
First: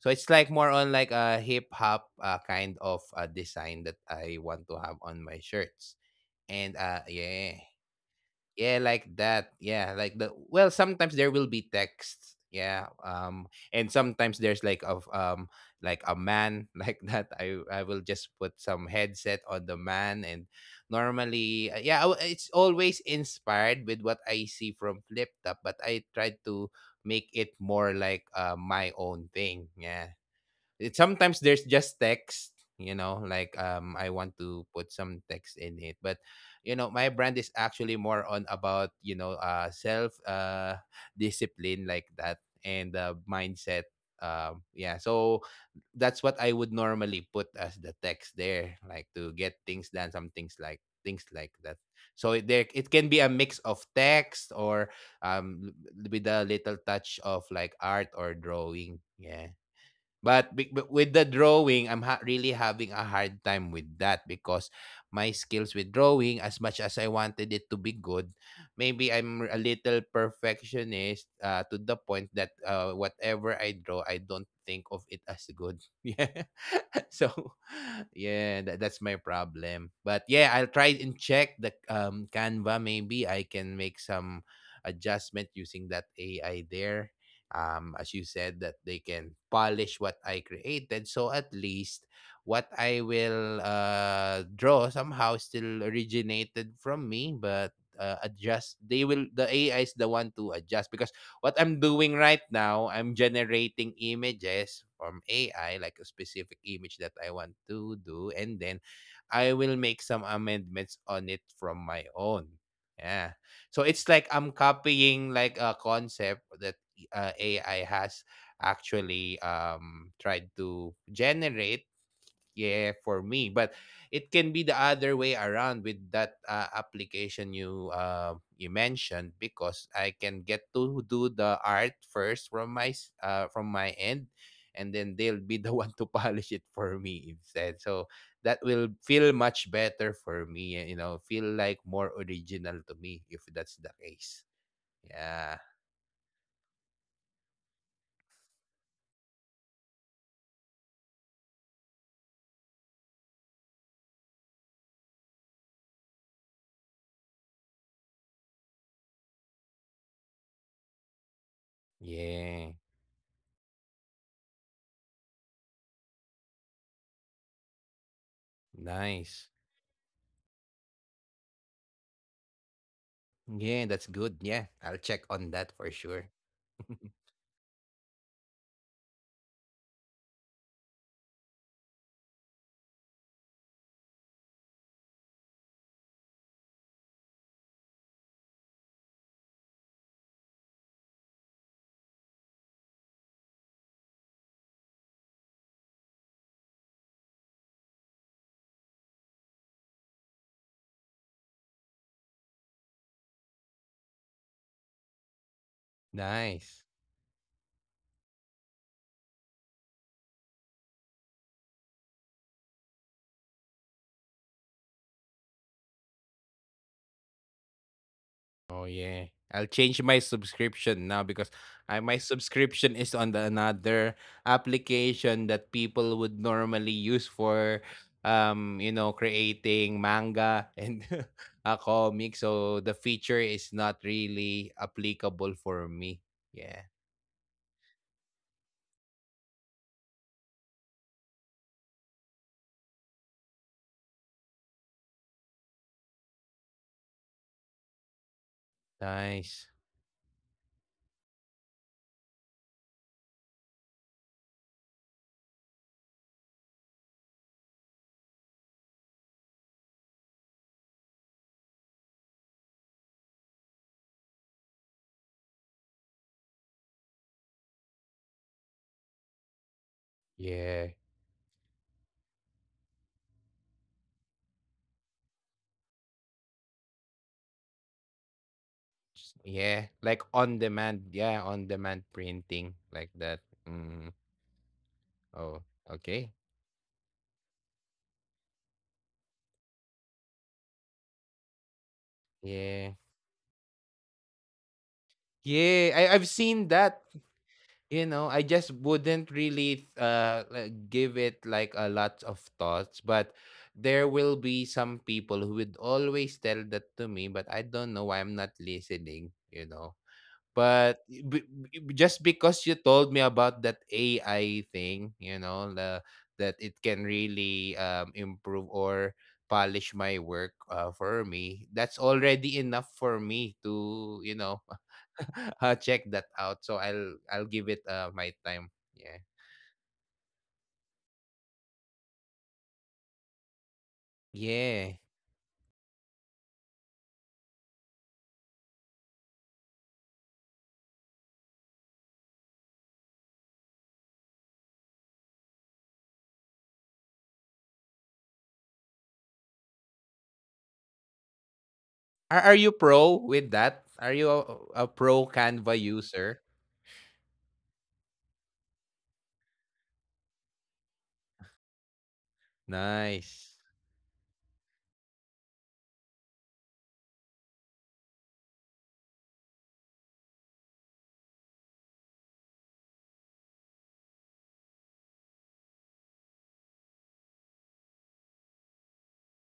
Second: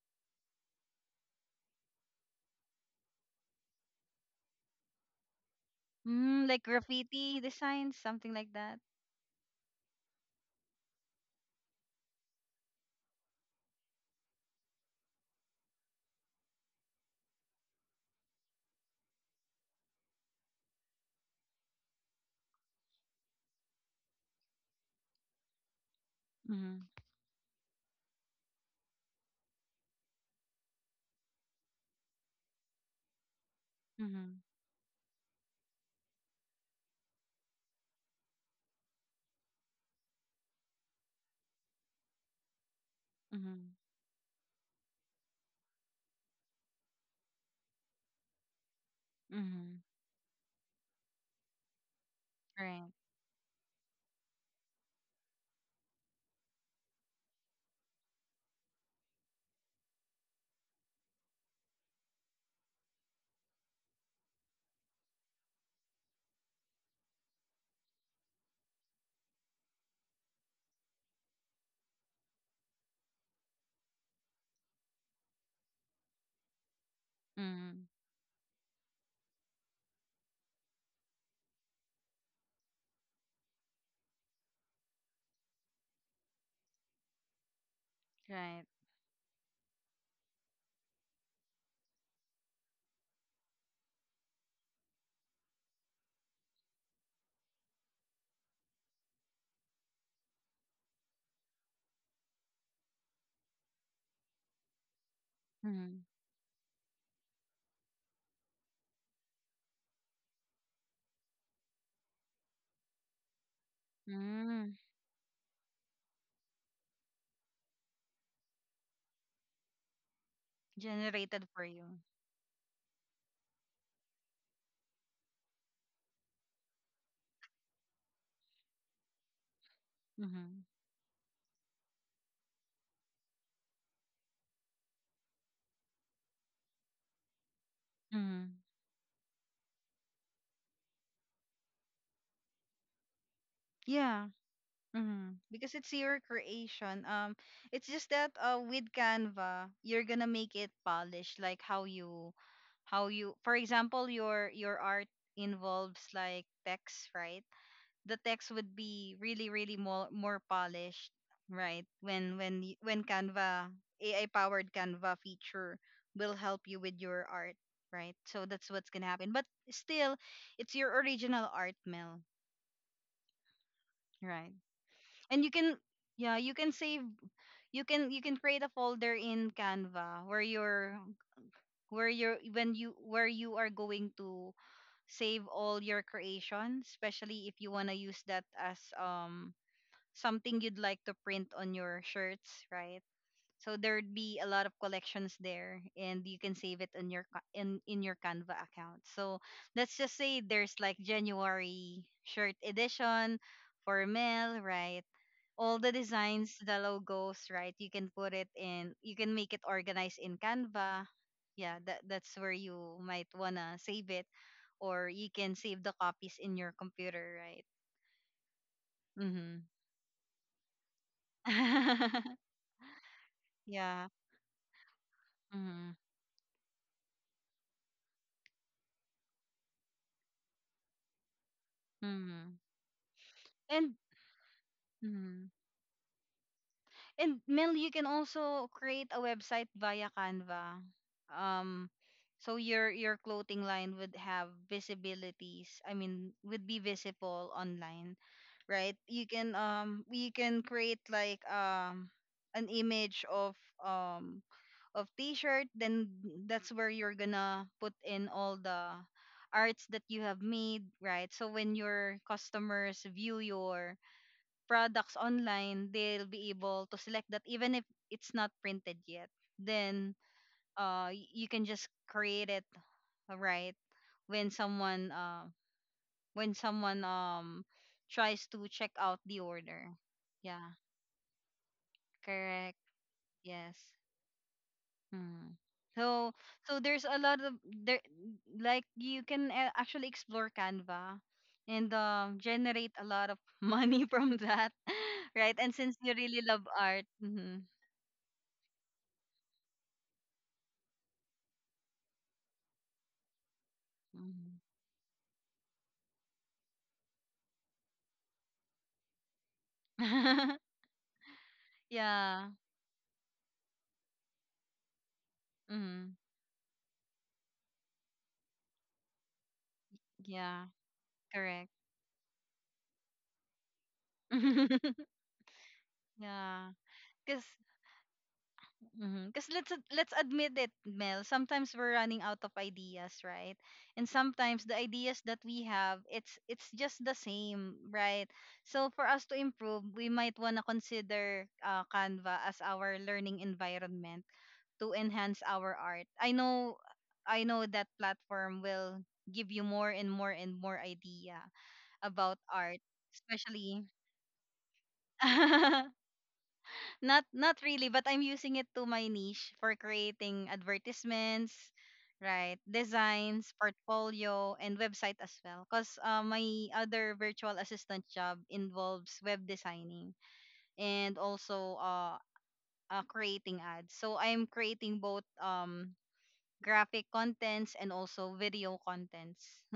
S2: So it's like more on like a hip hop kind of design that I want to have on my shirts.
S1: Mm, like
S2: And
S1: graffiti
S2: yeah.
S1: designs, something like
S2: Yeah,
S1: that.
S2: like that. Yeah, like the well, sometimes there will be texts. Yeah. And sometimes there's like of like a man like that. I will just put some headset on the man and normally yeah, it's always inspired with what I see from Flip Top, but I try to
S1: Mm-hmm.
S2: make it more like my own thing. Yeah. It, sometimes there's just text, you know, like I want
S1: Mm-hmm.
S2: to put some text in it. But you know, my brand is actually more on about, you know, self discipline like that and
S1: Mm-hmm.
S2: mindset. Yeah, so that's what I would normally put as the text there, like to get
S1: Mm-hmm.
S2: things done, some things like that. So it, there
S1: Right.
S2: it can be a mix of text or um with a little touch of like art or drawing. Yeah. But with the drawing, I'm really having a hard time with that because my skills with drawing, as much as I wanted it to be good, maybe I'm a little perfectionist to the point that whatever I draw, I don't think of it as good. Yeah. so,
S1: Mm,
S2: yeah, that's my problem. But yeah, I'll try and check the Canva. Maybe I can make some adjustment using that AI there as you
S1: right.
S2: said, that they can polish what I created. So at least what I will draw somehow still originated from me, but adjust. They will. The AI is the one to adjust because what I'm doing right now, I'm generating images from AI, like
S1: Mhm.
S2: a specific image that I want to do, and then I will make some amendments on it from my own. Yeah. So it's like I'm
S1: Mm,
S2: copying like a concept that AI has actually tried to
S1: generated for
S2: generate.
S1: you.
S2: Yeah, for me, but it can be the other way around with that application you you mentioned because I can
S1: Mhm.
S2: get to do the art first from my from my end, and then they'll be the one to polish it for me instead. So
S1: Mhm.
S2: that will feel much better for me and you know feel like more original to me if that's the
S1: Yeah.
S2: case
S1: Mhm.
S2: yeah
S1: Because it's your creation. Um, it's just that with Canva, you're going to make it polished like how you for example your art involves like text, right? The text would be really more polished, right? when when
S2: yeah
S1: y- when canva ai powered canva feature will help you with your art, right? So that's what's gonna happen, but
S2: nice.
S1: still, it's your original art, Mel,
S2: Yeah, that's good.
S1: right?
S2: Yeah, I'll check
S1: And
S2: on
S1: you
S2: that
S1: can,
S2: for sure.
S1: yeah, you can save, you can create a folder in Canva where you're when you where you are going to save all your creations, especially if you want to use that as something you'd like to print on your shirts, right? So there'd be a lot of collections there, and you can save it on your in your Canva account. So let's just say there's like January shirt edition for male, right? All the designs,
S2: Nice.
S1: the logos, right? You can put it in. You can make it organized in Canva. Yeah, that's where you might wanna save it, or you can save the copies in your computer, right?
S2: Oh yeah.
S1: Mm-hmm.
S2: I'll change my subscription now because my subscription is on the another
S1: yeah.
S2: application that
S1: Mm-hmm.
S2: people would normally use for you know creating manga and a comic
S1: Mm-hmm.
S2: so the feature is
S1: And
S2: not really
S1: mm-hmm.
S2: applicable for me. Yeah.
S1: And Mel, you can also create a website via Canva. Um, so your clothing line would have visibilities. I mean, would be visible online, right?
S2: Nice.
S1: You can create like an image of, um of t-shirt. Then that's where you're gonna put in all the arts that you have made, right? So when your customers view your products online, they'll be able to select that even if it's not printed yet. Then
S2: Yeah.
S1: you can just create it, right, when someone tries to check out the
S2: Yeah,
S1: order.
S2: like on
S1: Yeah,
S2: demand. Yeah, on demand
S1: correct.
S2: printing like that.
S1: Yes.
S2: Mm.
S1: Mm.
S2: Oh,
S1: So
S2: okay.
S1: there's a lot of there like you can, actually, explore Canva and, generate a
S2: Yeah.
S1: lot of money from that, right? And since
S2: Yeah, I
S1: you
S2: I've
S1: really love
S2: seen
S1: art,
S2: that.
S1: mm-hmm.
S2: You know, I just wouldn't really like, give it like a lot of thoughts, but there will
S1: Mm-hmm.
S2: be some people who would always tell that to me, but I don't know why I'm not listening, you know. But just
S1: yeah.
S2: because you told me about that AI thing, you know,
S1: Mm-hmm.
S2: that it can really improve or polish my
S1: Yeah.
S2: work for
S1: Correct.
S2: me, that's already enough for me to, you know, check that
S1: yeah.
S2: out. So I'll
S1: Cause,
S2: I'll give it my time.
S1: mhm,
S2: Yeah.
S1: cause let's admit it, Mel. Sometimes we're running out of ideas, right? And sometimes the
S2: Yeah.
S1: ideas that we have, it's just the same, right? So for us to improve, we might wanna consider, Canva as our learning environment to enhance our art. I know that platform will give you more and more idea about
S2: Are
S1: art,
S2: you pro with
S1: especially.
S2: that? Are you a pro Canva user?
S1: not not really, but I'm using it to my niche for creating advertisements, right? Designs,
S2: Nice.
S1: portfolio, and website as well. Cause, my other virtual assistant job involves web designing and also, creating ads. So I'm creating both, graphic contents and also video contents,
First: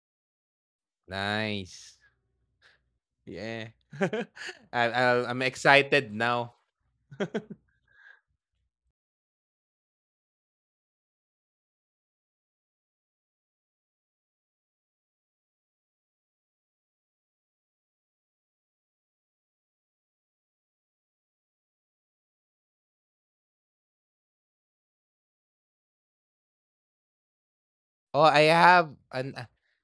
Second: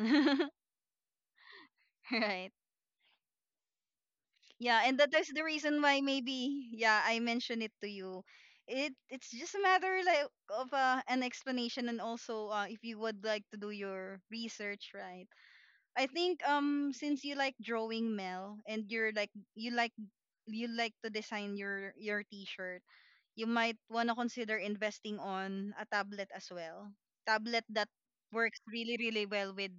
S2: Nice.
S1: right?
S2: Yeah.
S1: Yeah, and that is
S2: I'm
S1: the reason why
S2: excited now.
S1: maybe, yeah, I mentioned it to you. It's just a matter like of, an explanation and also, if you would like to do your research, right? I think, since you like drawing, Mel, and you're like you like you like to design your t-shirt, you might wanna consider investing on a tablet as well. Tablet that
S2: oh, I
S1: works
S2: have
S1: really
S2: an
S1: well with,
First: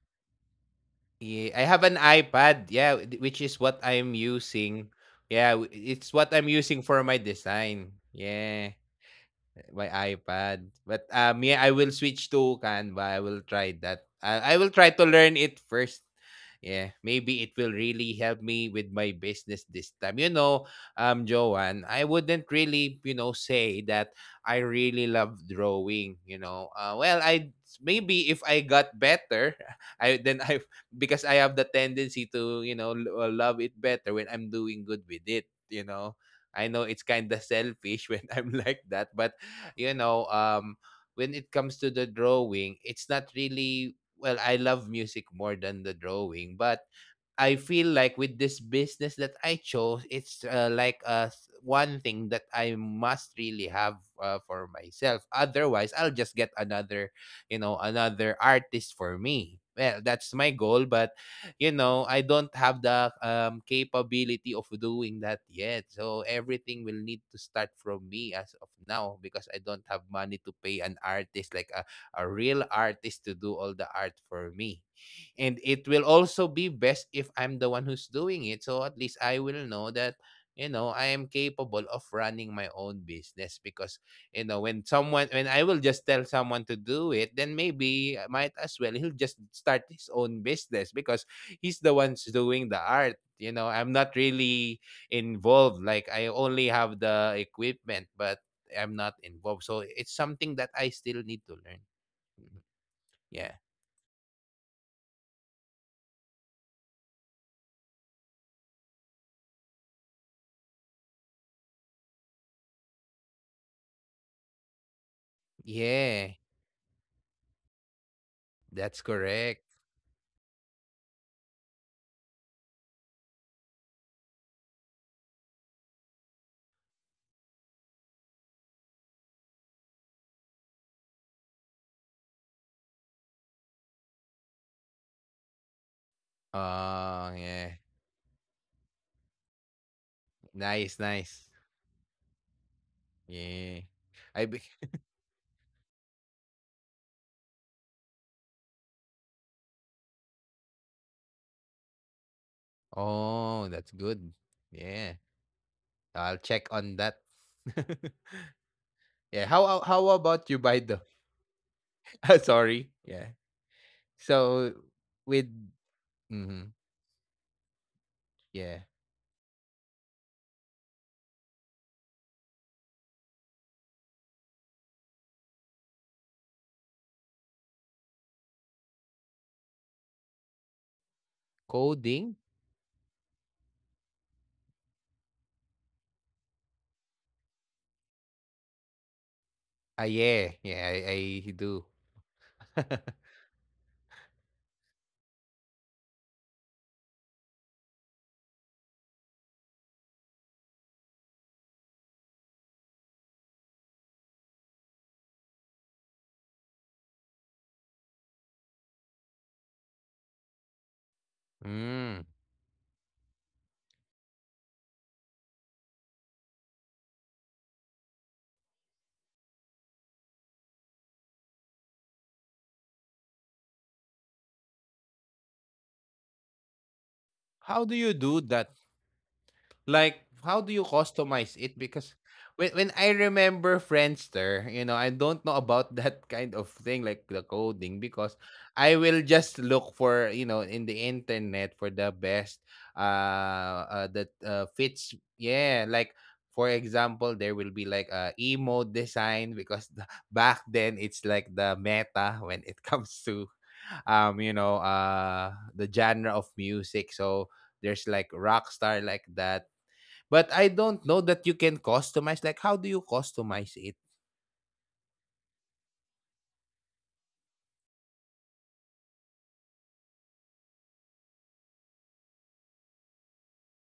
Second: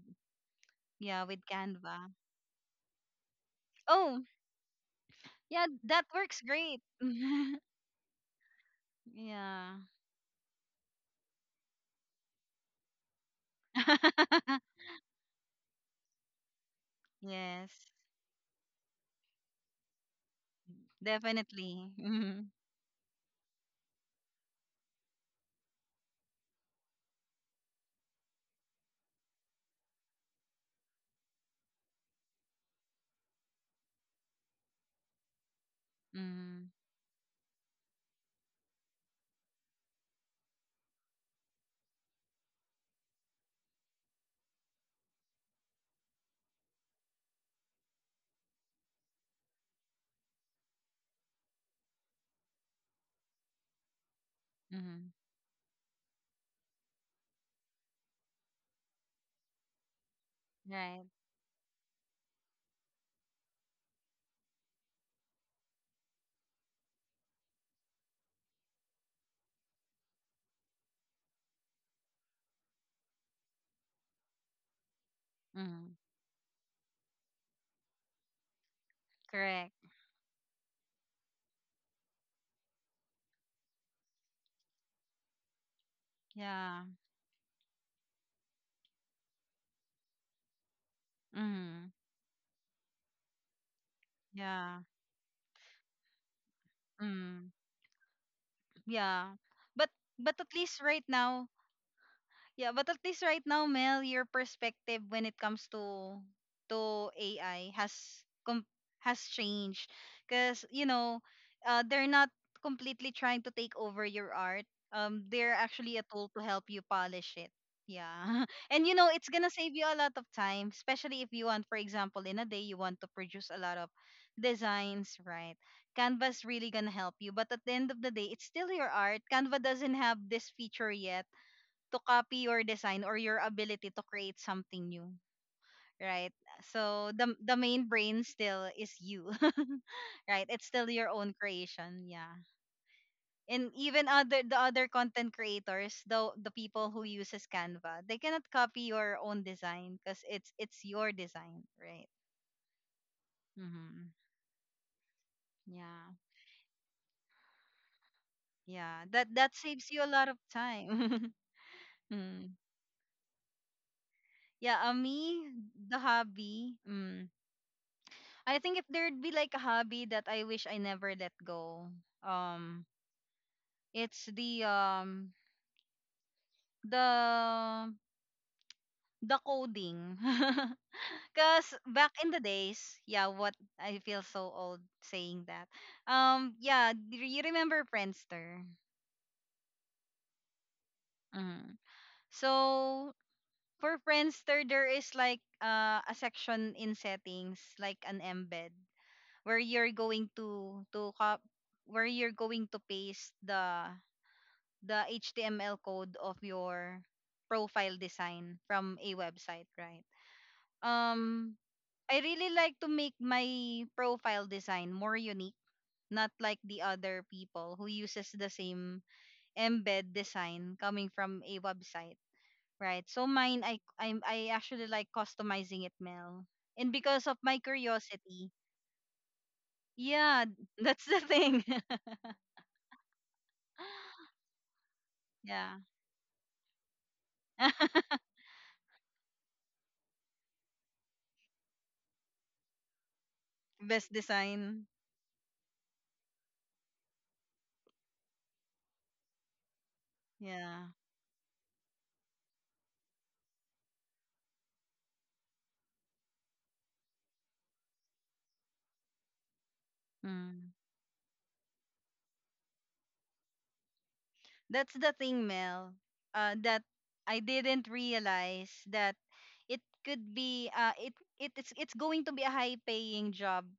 S1: yeah, with
S2: yeah, I have an
S1: Canva.
S2: iPad. Yeah, which is what I'm
S1: Oh
S2: using. Yeah,
S1: yeah, that
S2: it's what
S1: works
S2: I'm using
S1: great.
S2: for my design. Yeah.
S1: yeah.
S2: My iPad. But me, I will switch to Canva. I will try that. I will try to learn it first. Yeah, maybe it will
S1: Yes,
S2: really help me with my business this time. You know, Joanne, I
S1: definitely.
S2: wouldn't
S1: Mm-hmm.
S2: really, you know, say that I really love drawing. You know, well, I maybe if I got better, I then I because I have the tendency to, you know, love it better when I'm doing good with it. You know, I
S1: Mm-hmm.
S2: know it's kind of selfish when I'm like that, but you know when it comes to the drawing it's not really well I love music more than the drawing but I feel like with this business that I chose, it's like one thing that I must really have for
S1: Mm-hmm.
S2: myself. Otherwise, I'll just get another, you know, another artist for me. Well, that's my goal,
S1: Right.
S2: but you know, I don't have the capability of doing that yet. So everything will need to start from me as of now because I don't have money to pay an artist like a real artist to do all the art for me and it
S1: Mm-hmm.
S2: will also be best if I'm the one who's doing it. So at least I will
S1: Correct.
S2: know that you know I am capable of running my own business because you know when I will just tell someone to
S1: Yeah.
S2: do it, then maybe I might as well he'll just start his own business because he's
S1: Mm-hmm.
S2: the one's doing the art. You know, I'm not
S1: Yeah.
S2: really involved. Like I only have the
S1: Mm-hmm.
S2: equipment, but I'm not
S1: Yeah.
S2: involved.
S1: But
S2: So it's
S1: at
S2: something that
S1: least
S2: I
S1: right
S2: still
S1: now,
S2: need to learn.
S1: yeah,
S2: Mhm.
S1: but at least right now,
S2: Yeah.
S1: Mel, your perspective when it comes to AI com- has changed, because you know, they're not completely trying to take over your art. They're actually a tool to
S2: Yeah.
S1: help you polish it. Yeah, and you
S2: That's
S1: know it's gonna
S2: correct.
S1: save you a lot of time, especially if you want, for example, in a day you want to produce a lot of designs, right? Canva's really gonna help you, but at the end of the day, it's still your art. Canva doesn't have this feature yet to copy your design or your ability to create something new, right? So
S2: Oh,
S1: the
S2: yeah.
S1: main brain still is you, right? It's still
S2: Nice,
S1: your own
S2: nice.
S1: creation, yeah. And
S2: Yeah.
S1: even
S2: I
S1: other
S2: be
S1: the other content creators, the people who uses Canva, they cannot copy your own design, because it's your design, right?
S2: Oh, that's
S1: Mm-hmm.
S2: good. Yeah.
S1: Yeah,
S2: I'll check on that.
S1: yeah, that
S2: Yeah,
S1: that saves
S2: how
S1: you a lot of
S2: about you, Baido?
S1: time.
S2: Ah,
S1: mm.
S2: sorry. Yeah. So
S1: Yeah,
S2: with
S1: me, the
S2: mhm,
S1: hobby, mm, I
S2: yeah.
S1: think if there'd be like a hobby that I wish I never let go, um, it's the, the the coding. Cause back
S2: Coding?
S1: in the days, yeah, what, I feel so old saying that. Yeah, do you remember Friendster?
S2: Ah, yeah. Yeah, I
S1: Hmm.
S2: do.
S1: So for Friendster, there is like, a section in settings, like an embed, where you're going to cop where you're going to paste the HTML code of your profile design from a website, right? Um,
S2: Mm.
S1: I really like to make my profile design more unique, not like the other people who uses the same embed design coming from a website, right? So mine, I actually like customizing it, Mel, and because of my
S2: How do you do
S1: curiosity,
S2: that? Like,
S1: yeah,
S2: how do you
S1: that's the
S2: customize
S1: thing,
S2: it? Because when I remember Friendster, you know, I don't know
S1: yeah,
S2: about that kind of thing, like the coding, because I will just look for, you know, in the internet for the best uh
S1: best
S2: that
S1: design,
S2: fits. Yeah, like for example, there will be like a emo design because back then
S1: yeah.
S2: it's like the meta when it comes to you know the genre of music so there's like rock star like that but I
S1: Hmm.
S2: don't know that you can customize. Like, how do you customize it?
S1: That's the thing, Mel, that I didn't realize that it could be, it's going to be a high paying job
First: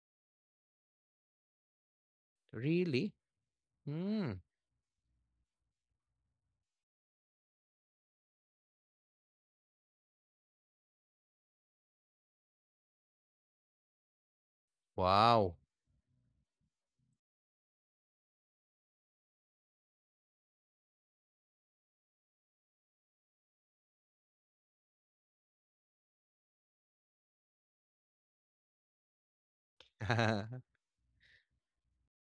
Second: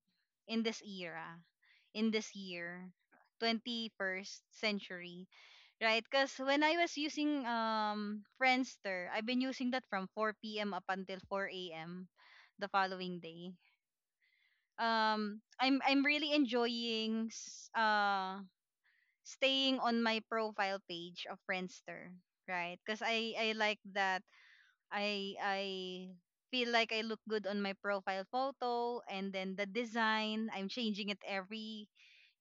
S1: in this era, in this year,
S2: Really? Hmm.
S1: 21st century, right? Because when I was using Friendster, I've been using that from 4 p.m. up until 4 a.m. the following day.
S2: Wow.
S1: I'm really enjoying staying on my profile page of Friendster, right? Because I like that I feel like I look good on my profile photo, and then the design I'm changing it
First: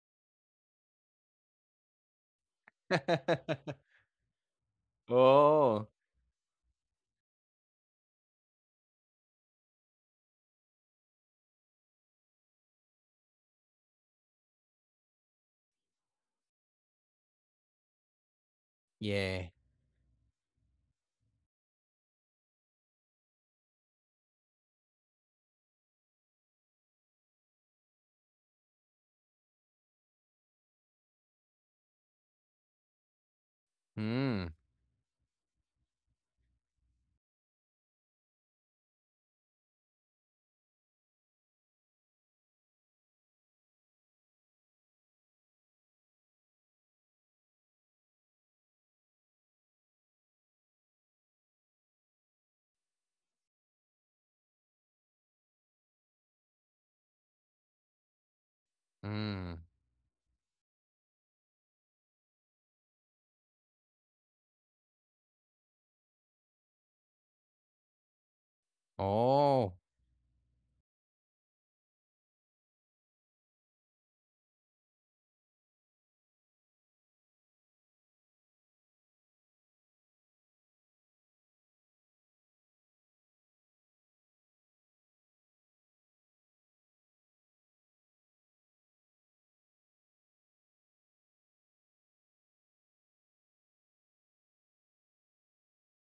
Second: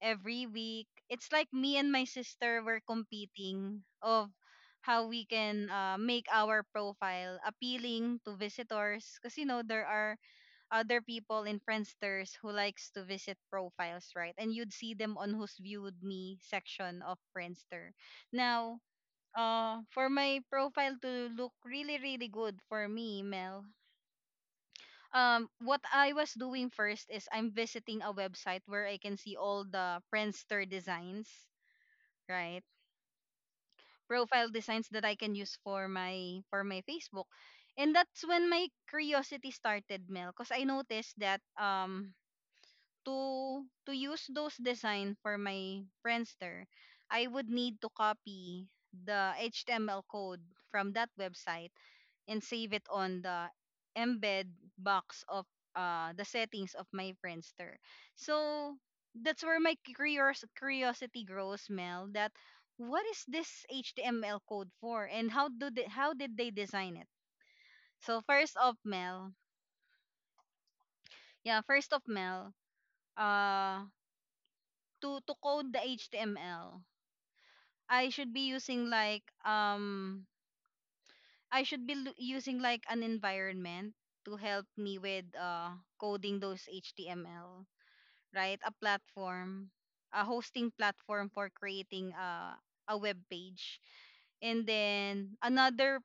S1: every week. It's like me and my sister were competing of how we can,
S2: oh.
S1: make our profile appealing to visitors, because you know there are other people in Friendsters who likes to visit profiles, right? And you'd see them on who's viewed me section of Friendster. Now,
S2: Yeah.
S1: for my profile to look really, really good for me, Mel, what I was doing first is I'm visiting a website where I can see all the Friendster designs, right?
S2: Hmm.
S1: Profile designs that I can use for my Facebook. And that's when my curiosity started, Mel, because I noticed that, to use those design for my Friendster, I would need to copy the HTML code from that website and save it on the embed box of, the settings of my Friendster. So that's
S2: Hmm.
S1: where my curiosity grows, Mel. That, what is this HTML code for, and how do they, how did they design it? So first of Mel,
S2: Oh.
S1: yeah, first of Mel, uh, to code the HTML. I should be using like, I should be lu- using like an environment to help me with, coding those HTML, right? A platform, a hosting platform for creating, a web page, and then another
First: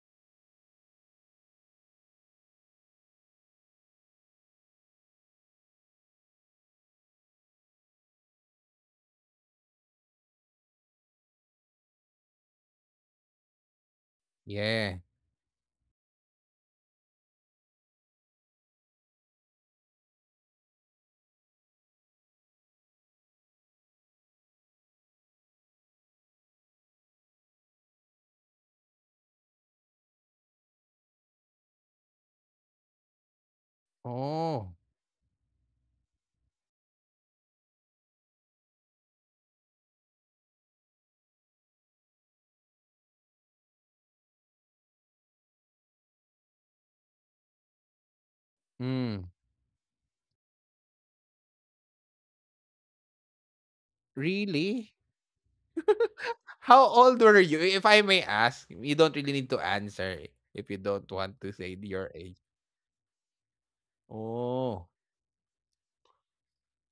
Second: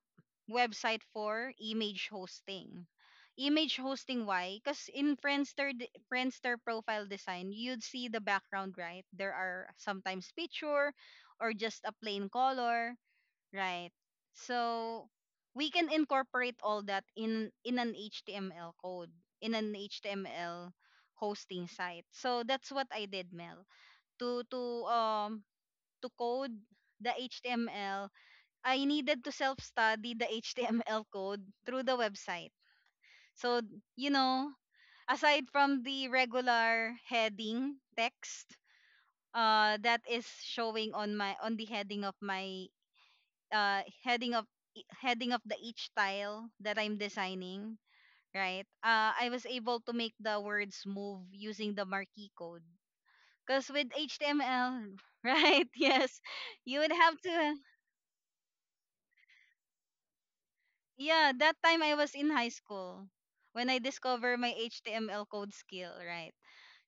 S1: website for image hosting. Image hosting why? Because in Friendster profile design, you'd see the background, right? There are sometimes picture or just a plain color, right?
S2: Yeah.
S1: So we can incorporate all that in an HTML code, in an HTML hosting site. So that's what I did, Mel. To um code the HTML, I needed to self-study the HTML code through the website. So, you know,
S2: Oh.
S1: aside from the regular heading text that is showing on my on the heading of my uh heading of heading of the each tile that I'm designing, right? Uh,
S2: Hmm.
S1: I was able to make the words move using the marquee code. Cuz with
S2: Really?
S1: HTML, right? Yes. You
S2: How
S1: would
S2: old
S1: have
S2: were you?
S1: to,
S2: If I may ask, you don't really need to answer if you don't
S1: yeah,
S2: want to
S1: that
S2: say
S1: time I
S2: your
S1: was in
S2: age.
S1: high school when I discovered my
S2: Oh.
S1: HTML code skill, right?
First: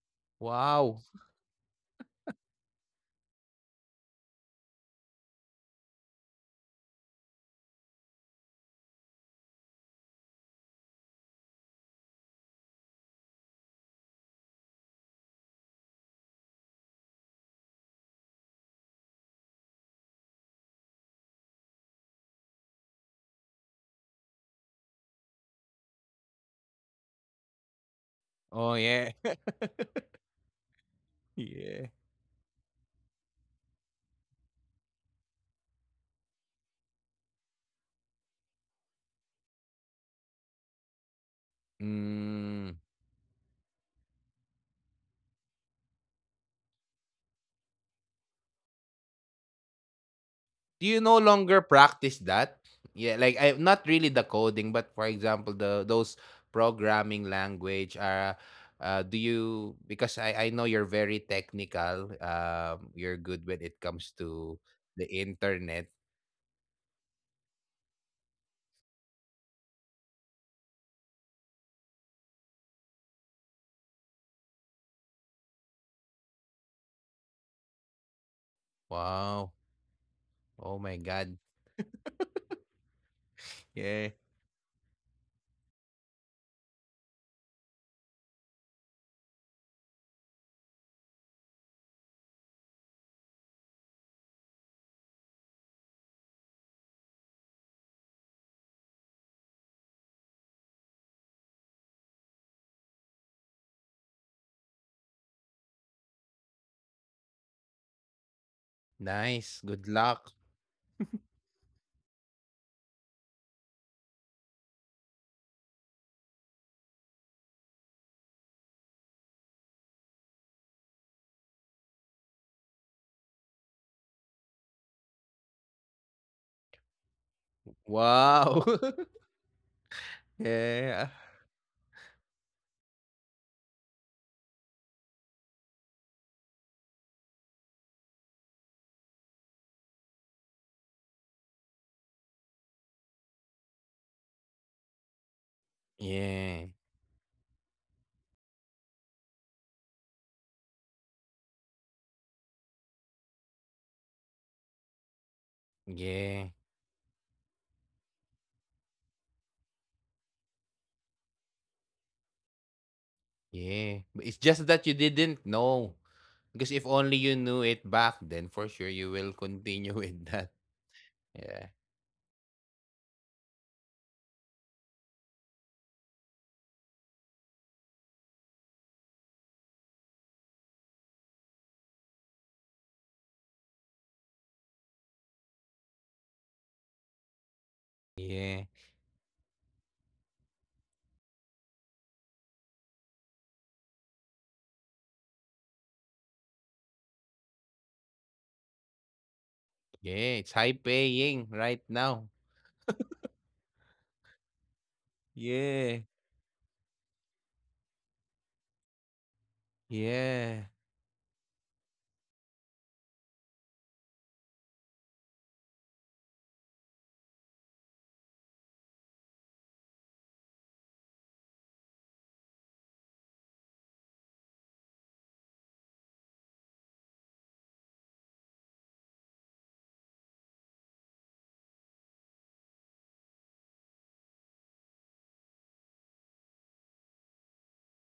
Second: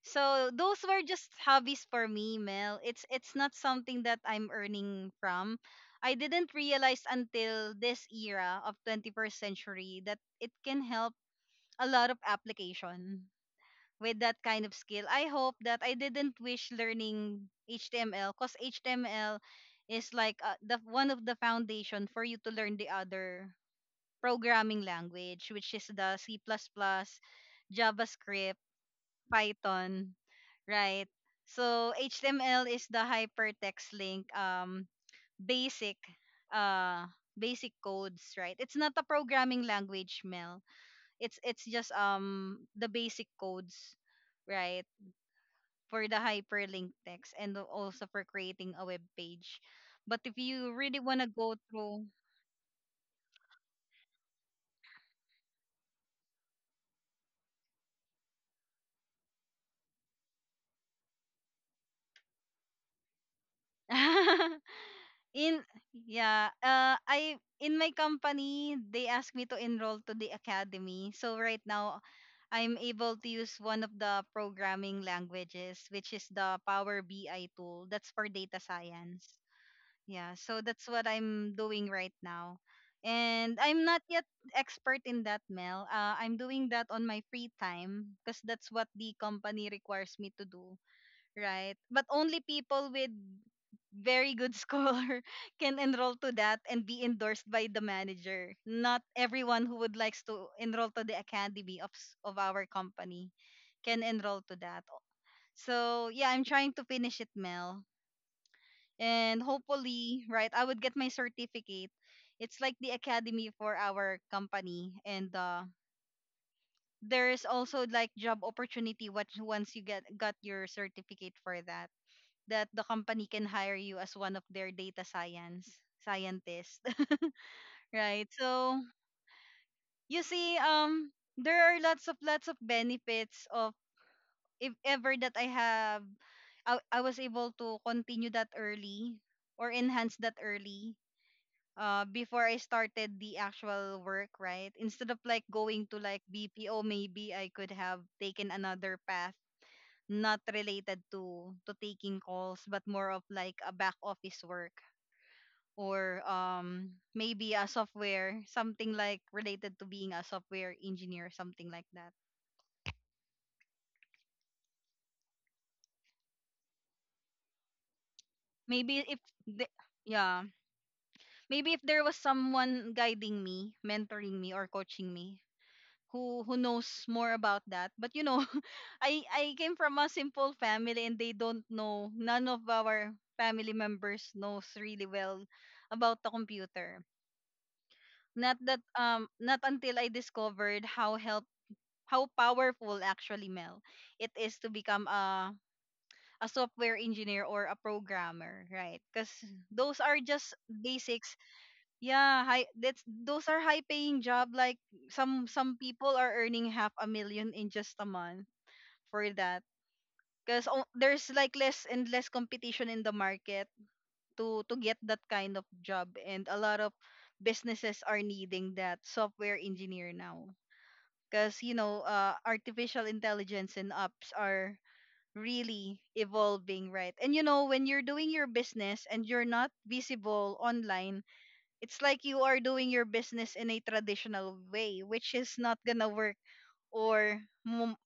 S1: So those
S2: Wow.
S1: were just hobbies for me, Mel. It's not something that I'm earning from. I didn't realize until this era of 21st century that it can help a lot of application with that kind of skill. I hope that I didn't wish learning HTML, because HTML is like, the one of the foundation for you to learn the other programming language, which is the C++, JavaScript,
S2: Oh yeah.
S1: Python, right?
S2: yeah.
S1: So HTML is the hypertext link, basic uh basic codes, right? It's not a programming language, Mel. It's just,
S2: Mm.
S1: the basic codes, right? For the hyperlink text and also for creating a web page. But if you
S2: Do you
S1: really
S2: no
S1: want to
S2: longer
S1: go through,
S2: practice that? Yeah, like I not really the coding, but for example, the those programming language are do you because I know you're very technical. You're good when it comes to the
S1: in,
S2: internet.
S1: yeah, I, in my company they asked me to enroll to the academy. So right now I'm able to use one of the programming languages, which is the Power BI tool. That's for data science.
S2: Wow.
S1: Yeah, so
S2: Oh
S1: that's
S2: my
S1: what
S2: God.
S1: I'm doing right now. And I'm not
S2: Yeah.
S1: yet expert in that, Mel. I'm doing that on my free time because that's what the company requires me to do, right? But only people with very good score can enroll to that and be endorsed by the manager. Not everyone who would likes to enroll to the academy of of our company can enroll to that. So yeah, I'm trying to finish it, Mel, and
S2: Nice. Good
S1: hopefully,
S2: luck.
S1: right, I would get my certificate. It's like the academy for our company, and, there is also like job opportunity what once you get got your certificate for that, the company can hire you as one of their data science scientists, right?
S2: Wow.
S1: So you see,
S2: yeah.
S1: there are lots of benefits of if ever that I have, I was able to continue that early or enhance that early. Before I started the actual work, right? Instead of like going to like
S2: Yeah.
S1: BPO, maybe I could have taken another path not related to taking calls but more of like a back office work or
S2: Yeah.
S1: maybe a software something like related to being a software engineer, something like that.
S2: Yeah, but it's just that you didn't know. Because if only you knew it back then, for sure you
S1: Maybe
S2: will
S1: if the,
S2: continue with that.
S1: Yeah,
S2: Yeah.
S1: maybe if there was someone guiding me, mentoring me, or coaching me, who knows more about that. But I came from a simple family, and they don't know, none of our family members knows really well about the computer.
S2: Yeah.
S1: Not that, not until I discovered how powerful, actually, Mel, it is to become a software engineer or a programmer, right? Because those
S2: Yeah,
S1: are
S2: it's
S1: just
S2: high
S1: basics.
S2: paying right now.
S1: Yeah, high that's those are high paying job. Like some
S2: Yeah.
S1: people are earning half a million in just a month for that.
S2: Yeah.
S1: Because there's like less and less competition in the market to get that kind of job, and a lot of businesses are needing that software engineer now because artificial intelligence and apps are really evolving, right? And when you're doing your business and you're not visible online, it's like you are doing your business in a traditional way, which is not gonna work. Or mo-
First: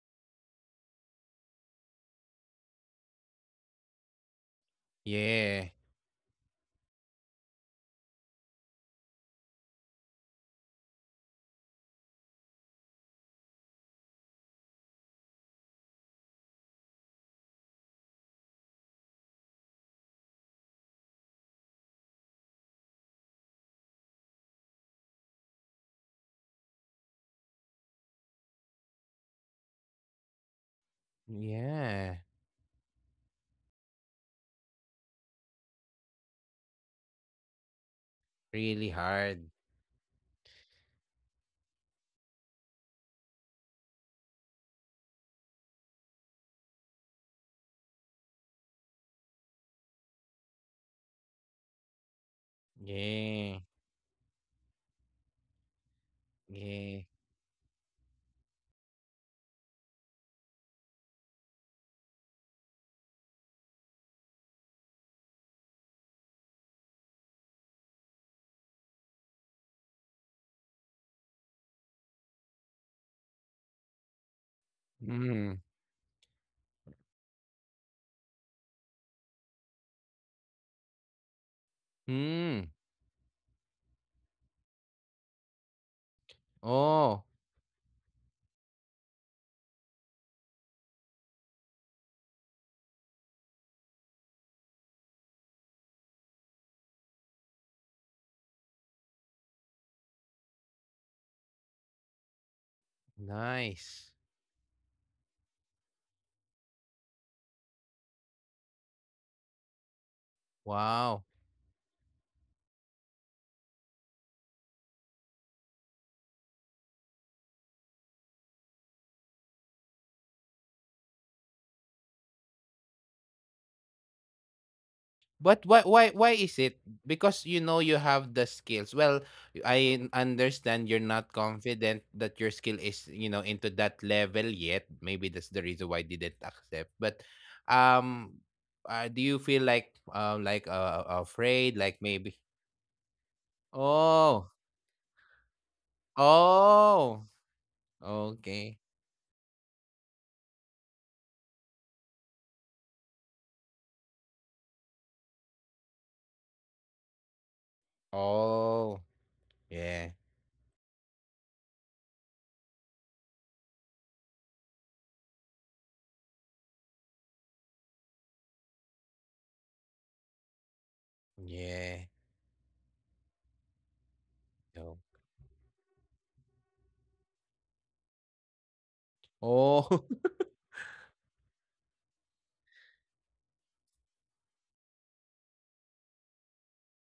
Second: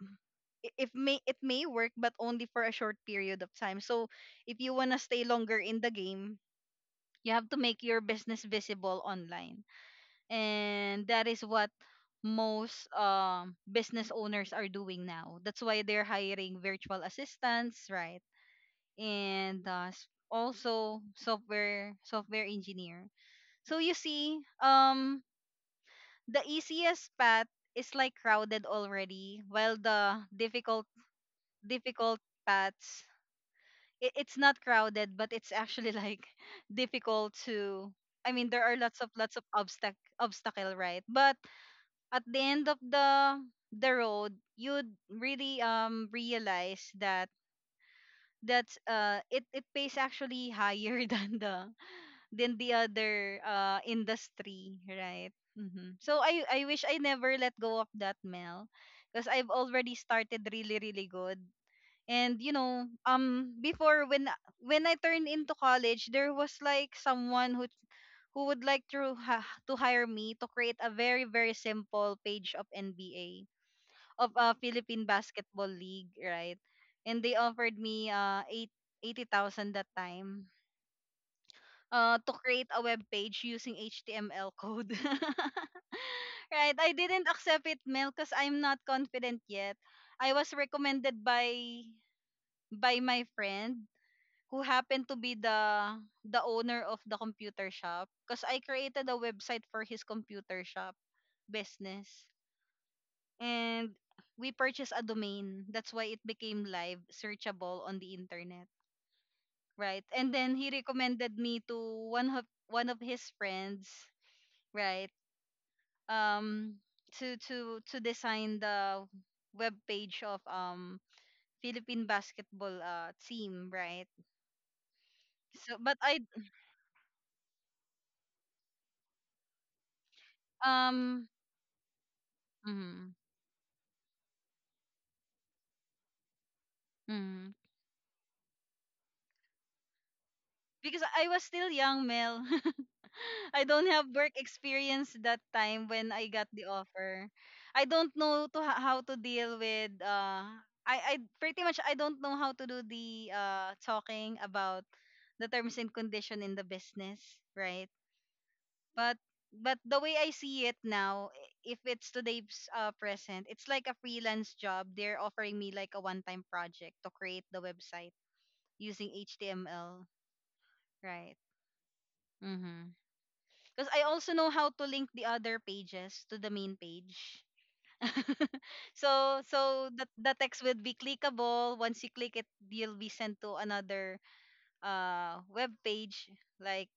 S1: if may it may work, but only for a short period of time. So if you want to stay longer
S2: Yeah.
S1: in the game, you have to make your business visible online, and that is what most business owners are doing now. That's why they're hiring virtual assistants, right? And also software engineer. So you see, the easiest path is like crowded already, while the difficult difficult
S2: Yeah.
S1: paths, it's not crowded, but it's actually like difficult to. I mean, there are
S2: Really
S1: lots of
S2: hard.
S1: obstacle, right? But at the end of the road, you'd really realize that that's it pays actually higher than the other
S2: Yeah.
S1: industry, right? So I wish I
S2: Yeah.
S1: never let go of that, Mel, because I've already started really really good. And before, when I turned into college, there was like someone who would like to to hire me to create a very very simple page of NBA of a Philippine
S2: Mm.
S1: Basketball League, right? And they offered me eighty thousand that time to create
S2: Mm.
S1: a web page using HTML code. Right, I
S2: Oh,
S1: didn't accept it, Mel, because I'm not confident yet. I was recommended by my friend, who happened to be the owner of the computer shop because I created a website for his computer shop business, and
S2: nice.
S1: we purchased a domain. That's why it became live, searchable on the internet, right? And then he
S2: Wow.
S1: recommended me to one of his friends, right? Um, to design the web page of Philippine basketball team, right?
S2: But
S1: So,
S2: why
S1: but
S2: why
S1: I
S2: why is it? Because you know you have the skills. Well, I understand you're not
S1: um.
S2: confident that your skill is,
S1: Mhm,
S2: you know, into that level yet. Maybe that's the reason why they didn't accept. But
S1: mhm.
S2: um do you feel like
S1: Because I was
S2: afraid
S1: still
S2: like
S1: young,
S2: maybe.
S1: Mel. I don't have work
S2: Oh.
S1: experience that time when I got the offer.
S2: Oh.
S1: I don't know to
S2: Okay.
S1: how to deal with, I pretty much, I don't know how to do the talking about the terms and condition in the business, right?
S2: Oh.
S1: But but the way
S2: Yeah.
S1: I see it now, if it's today's present, it's like a freelance job. They're offering me like a one-time project to create the website using HTML, right?
S2: Yeah.
S1: Mm-hmm. Because I also know how to
S2: No.
S1: link the other pages to the main page. So
S2: Oh.
S1: the text will be clickable. Once you click it, you'll be sent to another web page. Like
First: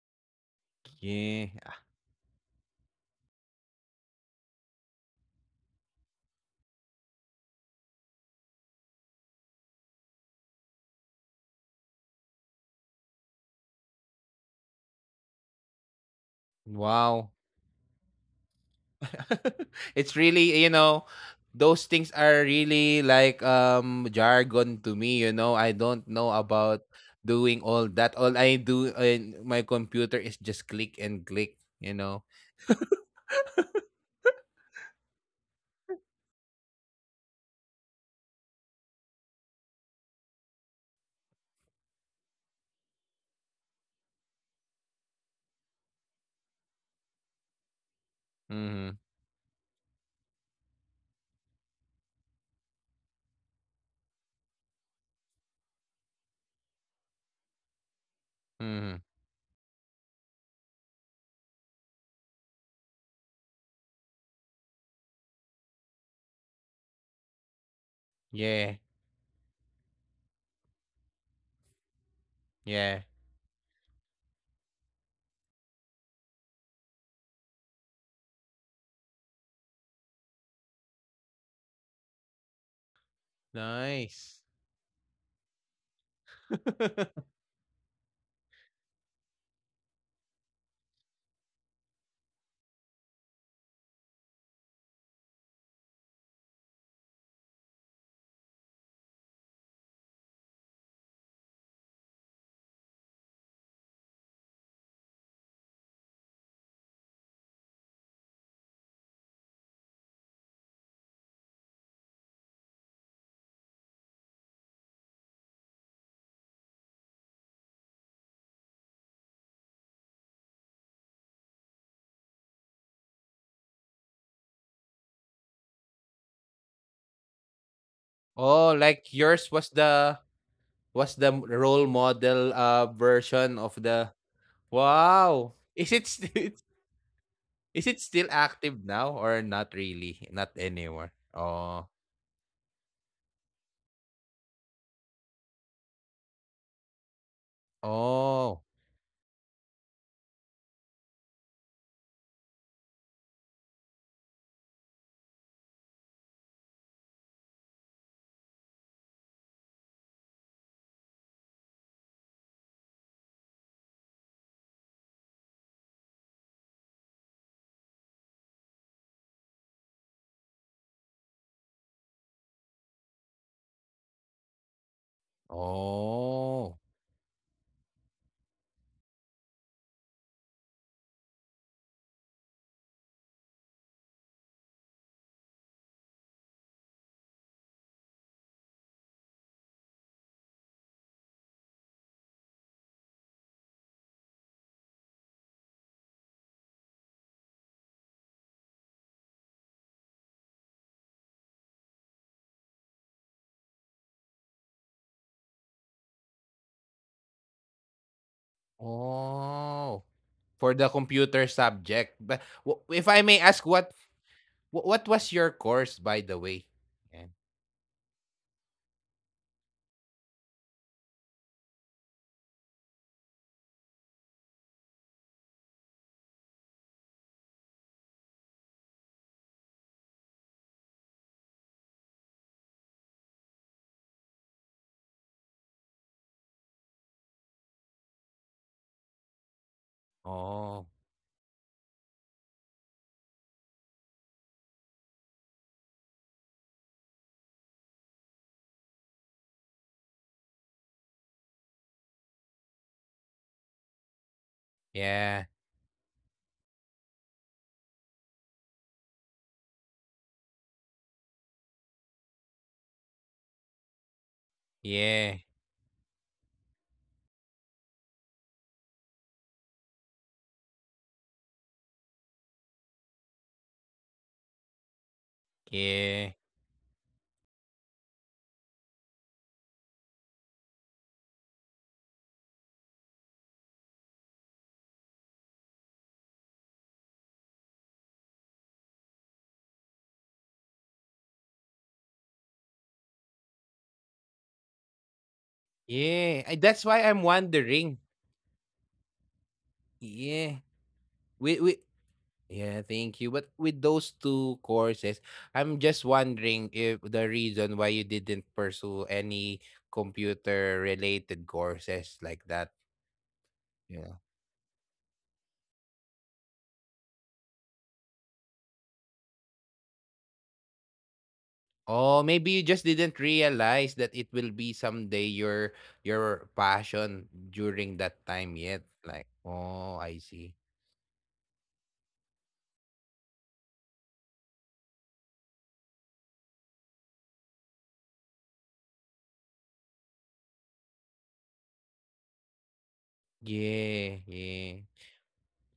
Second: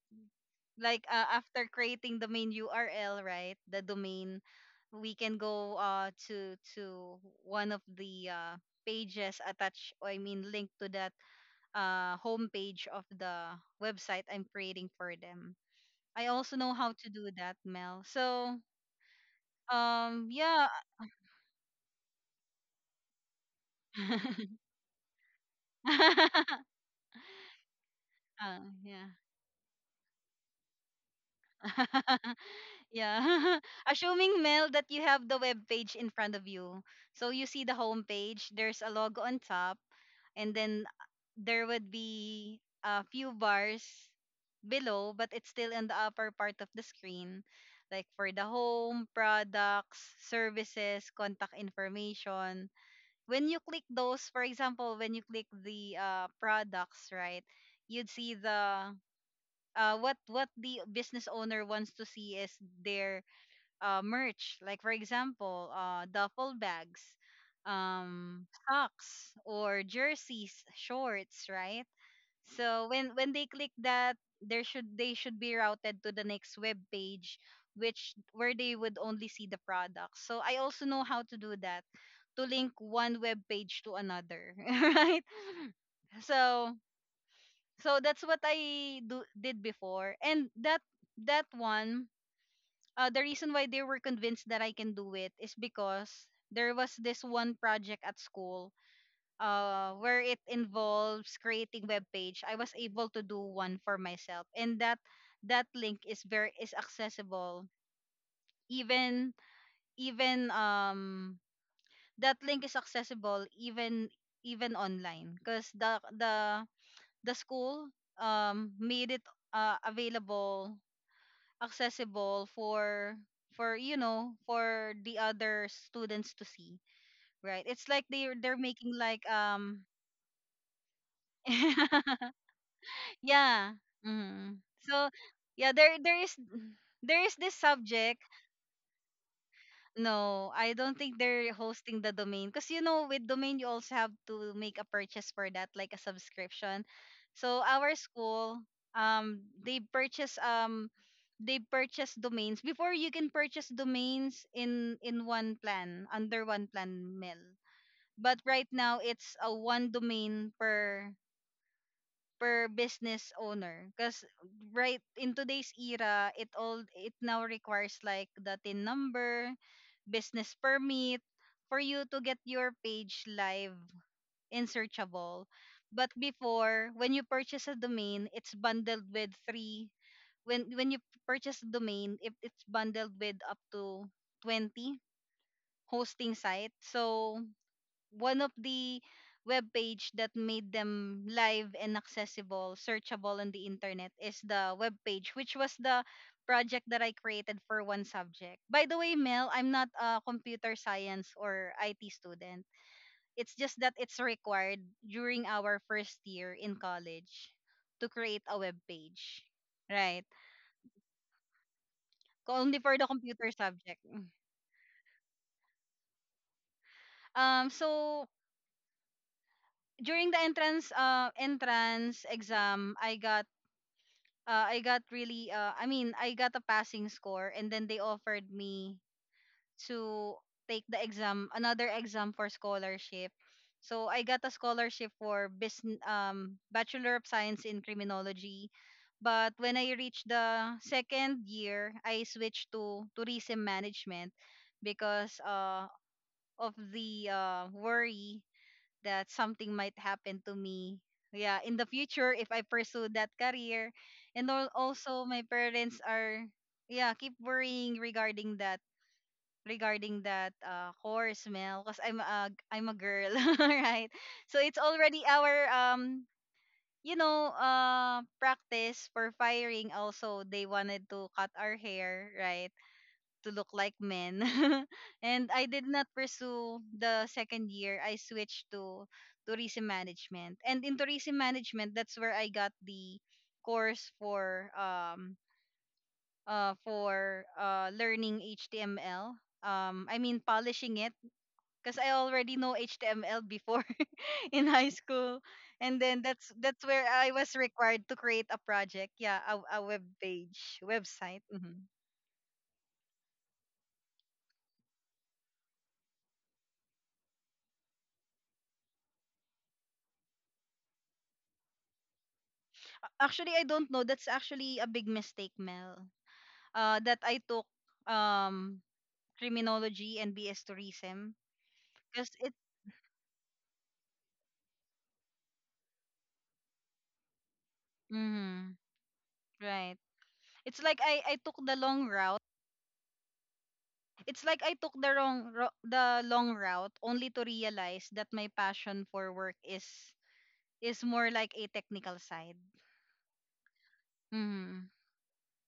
S1: After
S2: Yeah.
S1: creating the main URL, right? The domain, we can go to one of the pages attached, or I mean linked to that homepage of the website I'm creating for them. I also know how to
S2: Wow.
S1: do that, Mel. So,
S2: It's really, you
S1: Yeah.
S2: know, those things are really like jargon to me, you know, I don't know about doing all that. All I
S1: Ah,
S2: do
S1: yeah.
S2: in my computer is just click and click, you know.
S1: Yeah. Assuming, Mel, that you have the web page in front of you. So you see the home page, there's a logo on top, and then there would be a few bars below, but it's still in the upper part of the screen. Like for the
S2: Hmm.
S1: home, products, services, contact information, when you click those, for example, when you click the products, right, you'd see
S2: Hmm.
S1: the, what the business owner wants to see is their merch, like for example, duffel bags,
S2: Yeah.
S1: socks or jerseys, shorts, right?
S2: Yeah.
S1: So when they click that, there should they should be routed to the next web page, which where they would only see the product. So I also know how to do that, to link one web page to
S2: Nice.
S1: another, right? So so that's what I do did before, and that one, the reason why they were convinced that I can do it is because there was this one project at school, where it involves creating web page, I was able to do one for myself, and that link is accessible. Even even that link is accessible, even online, because the school made it available, accessible for the other students to see, right? It's like they they're
S2: Oh,
S1: they're
S2: like
S1: making like
S2: yours was the role model version of
S1: yeah.
S2: the.
S1: So
S2: Wow,
S1: yeah,
S2: is it still
S1: there is this
S2: is it still
S1: subject.
S2: active now? Or not, really not
S1: No, I
S2: anymore.
S1: don't think they're
S2: Oh.
S1: hosting the domain because with domain you also have to make a purchase for that, like a subscription. So our
S2: Oh,
S1: school, um, they purchase um they purchase domains before. You can purchase domains in one plan, under one plan, mill. But right now it's a one domain per business owner because right in today's era it now requires like the tin number, business permit, for you to get your page live and searchable. But
S2: oh,
S1: before, when you purchase a domain, it's bundled with three —when you purchase a domain, it's bundled with up to 20 hosting site, so one of the web page that made them live and accessible, searchable on the internet is the web page, which was the project that I created for one subject. By the way, Mel, I'm not a computer science or IT student. It's just that it's required during our first year in college to create a web page.
S2: oh.
S1: Right.
S2: For the computer subject.
S1: Only
S2: If
S1: for
S2: I
S1: the
S2: may ask,
S1: computer
S2: what
S1: subject.
S2: what was your course, by the way? Yeah.
S1: So during the entrance exam, I mean, I got a passing score, and then they offered me to take the exam another exam for scholarship. So I got a scholarship for business Bachelor of Science in Criminology. But when I reached
S2: Oh,
S1: the second year, I switched to tourism management because, of the worry that something might happen to me, yeah, in the future if I pursue that career, and also
S2: yeah,
S1: my parents are, yeah, keep worrying regarding that, course, Mel, because I'm a girl, right? So it's
S2: yeah,
S1: already our practice for firing. Also, they wanted to cut our hair, right, to look like men. And I did not
S2: yeah,
S1: pursue the second year. I switched to tourism management. And in tourism management, that's where I got the course for learning HTML. I mean, polishing it, because I already know HTML before in high school. And then
S2: yeah.
S1: that's
S2: That's
S1: that's
S2: why I'm
S1: where I was
S2: wondering.
S1: required to create a project. Yeah, a web
S2: Yeah,
S1: page, website.
S2: we.
S1: Mm-hmm.
S2: Yeah, thank you. But with those two courses, I'm just wondering if the reason why you didn't pursue any computer related courses like that.
S1: Actually, I don't
S2: Yeah.
S1: know. That's actually a big mistake, Mel. That I took um criminology and BS tourism,
S2: Oh,
S1: because
S2: maybe you
S1: it.
S2: just didn't realize that it will be someday your passion during that time yet.
S1: Mm,
S2: Like, oh,
S1: right.
S2: I see.
S1: It's like I took the long route. It's like I took the long route, only to realize that my passion for work is more like a technical side.
S2: Yeah, yeah.
S1: Mm,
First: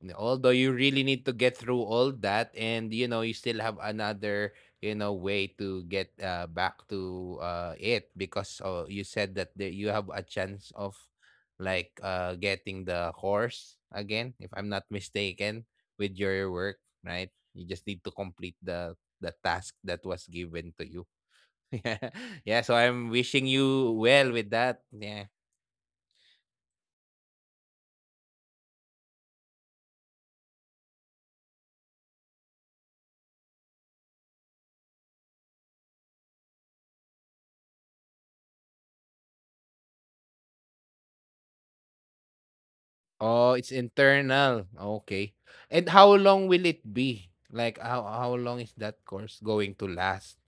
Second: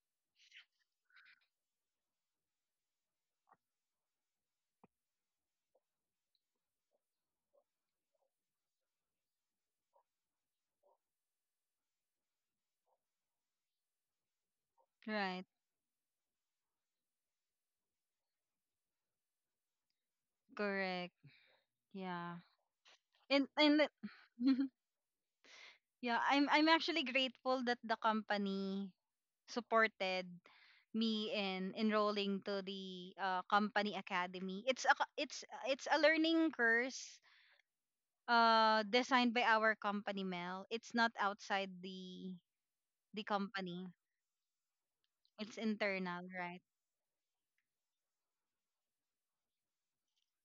S2: Yeah, although you really need to get through all that, and you know you still have another, you know, way to get back to it. Because you said that you have a chance of like getting the horse again, if I'm not
S1: right.
S2: mistaken, with your work, right? You just need to complete the task that was given to you.
S1: Correct.
S2: Yeah.
S1: Yeah.
S2: Yeah, so I'm wishing
S1: And.
S2: you well with that. Yeah.
S1: Yeah, I'm actually grateful that the company supported me in enrolling to the company academy. It's a co- it's a learning course designed by our company, Mel. It's not outside the
S2: Oh, it's
S1: company.
S2: internal, okay.
S1: It's
S2: And how
S1: internal,
S2: long
S1: right?
S2: will it be? Like, how long is that course going to last?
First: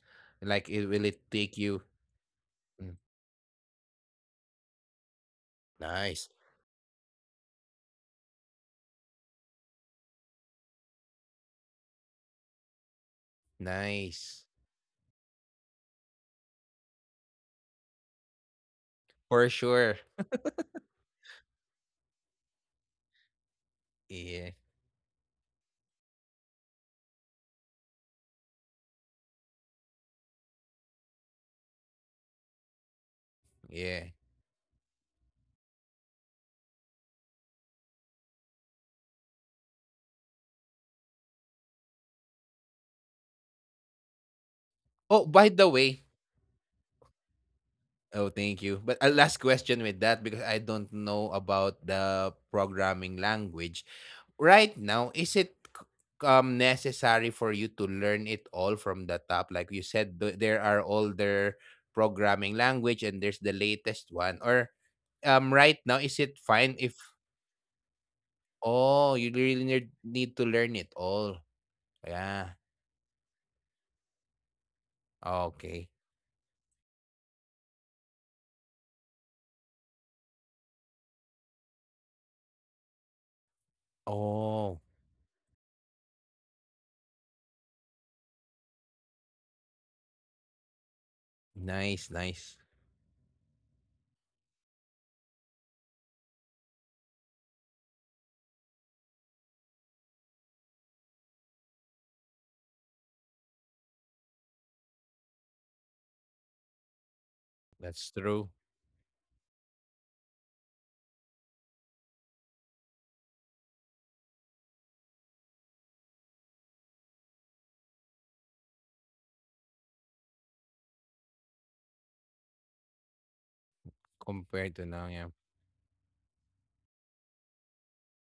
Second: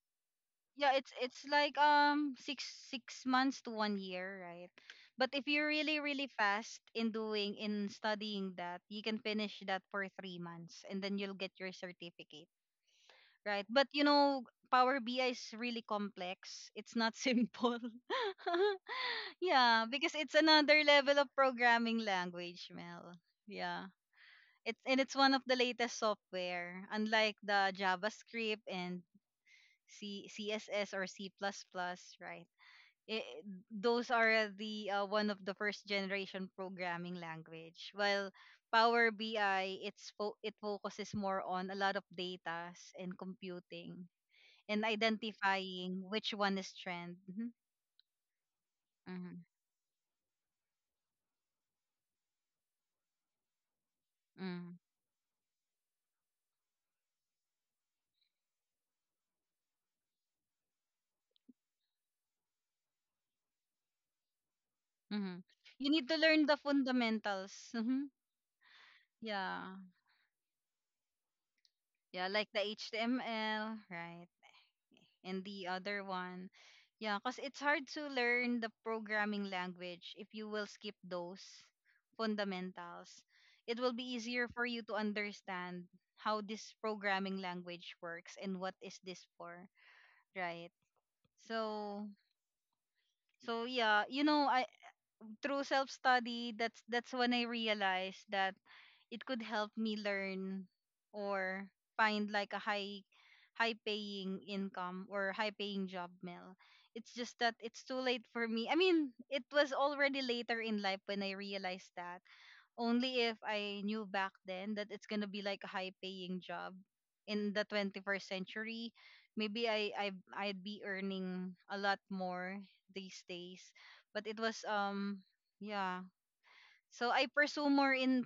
S2: Like, it
S1: Yeah,
S2: will
S1: it's
S2: it
S1: it's
S2: take
S1: like
S2: you.
S1: six
S2: Hmm.
S1: six months to one year, right? But if you're really
S2: Nice.
S1: really fast in doing in studying that, you can finish that for 3 months and then you'll get your certificate, right? But
S2: Nice.
S1: power bi is really complex. It's not simple.
S2: For
S1: Yeah,
S2: sure.
S1: because it's another level of programming language, Mel. Yeah,
S2: Yeah,
S1: it's one of the latest software, unlike the javascript and CSS or C++, plus plus, right? it,
S2: yeah.
S1: those are the, one of the first generation programming language. While Power BI, it focuses more on a lot of data and computing, and
S2: Oh, by the way,
S1: identifying which one is trend. Hmm.
S2: oh, thank you. But a last
S1: Hmm.
S2: question with that, because I don't know about the programming language.
S1: Hmm.
S2: Right now, is it necessary for you to learn it all from the top? Like you said, there are older programming language and there's the latest one. Or
S1: Hmm.
S2: right
S1: You
S2: now,
S1: need to
S2: is it
S1: learn the
S2: fine if
S1: fundamentals. Hmm.
S2: oh, you
S1: Yeah,
S2: really need to learn it all?
S1: yeah, like
S2: Yeah.
S1: the HTML, right? And the
S2: Okay.
S1: other one. Yeah, because it's hard to learn the programming language. If you will skip those fundamentals, it will be easier for
S2: Oh,
S1: you to understand how this programming language works and what is this for, right? so
S2: nice, nice.
S1: so yeah, I, through self study, that's when I realized that it could help me learn or find like a high paying income or high paying job, Mel. It's just that it's too
S2: That's
S1: late
S2: true.
S1: for me. I mean, it was already later in life when I realized that. Only if I knew back then that it's going to be like a high paying job in the 21st century, maybe I'd be earning a lot more these days. But it was,
S2: Compared to now,
S1: yeah, so I pursue more in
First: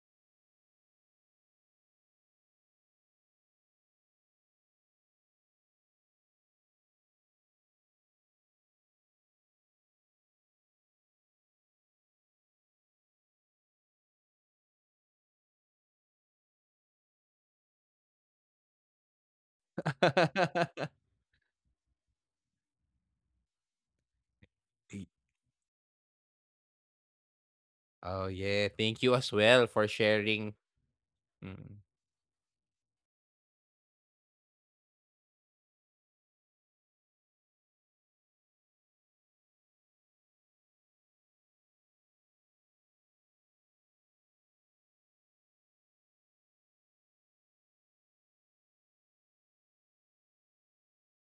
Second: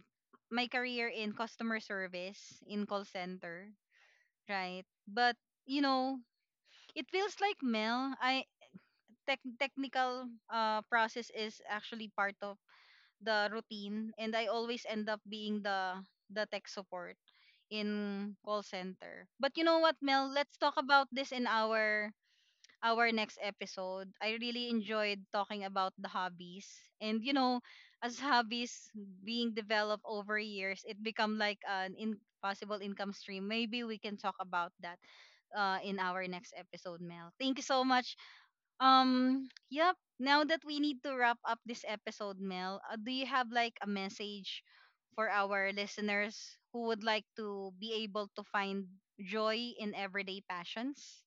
S1: my career in customer service, in call center, right? But you know, it feels like, Mel, I tech technical process is actually part of the routine, and I always end up being the tech support in call center. But you know what, Mel, let's
S2: yeah.
S1: talk about this in our next episode. I really
S2: Y.
S1: enjoyed talking about the hobbies. And as
S2: Oh, yeah.
S1: hobbies
S2: Thank you as
S1: being
S2: well for
S1: developed over
S2: sharing.
S1: years, it become like
S2: Mm.
S1: an in possible income stream. Maybe we can talk about that, in our next episode, Mel. Thank you so much. Yep. Now that we need to wrap up this episode, Mel, do you have like a message for our listeners who would like to be able to find joy in everyday passions?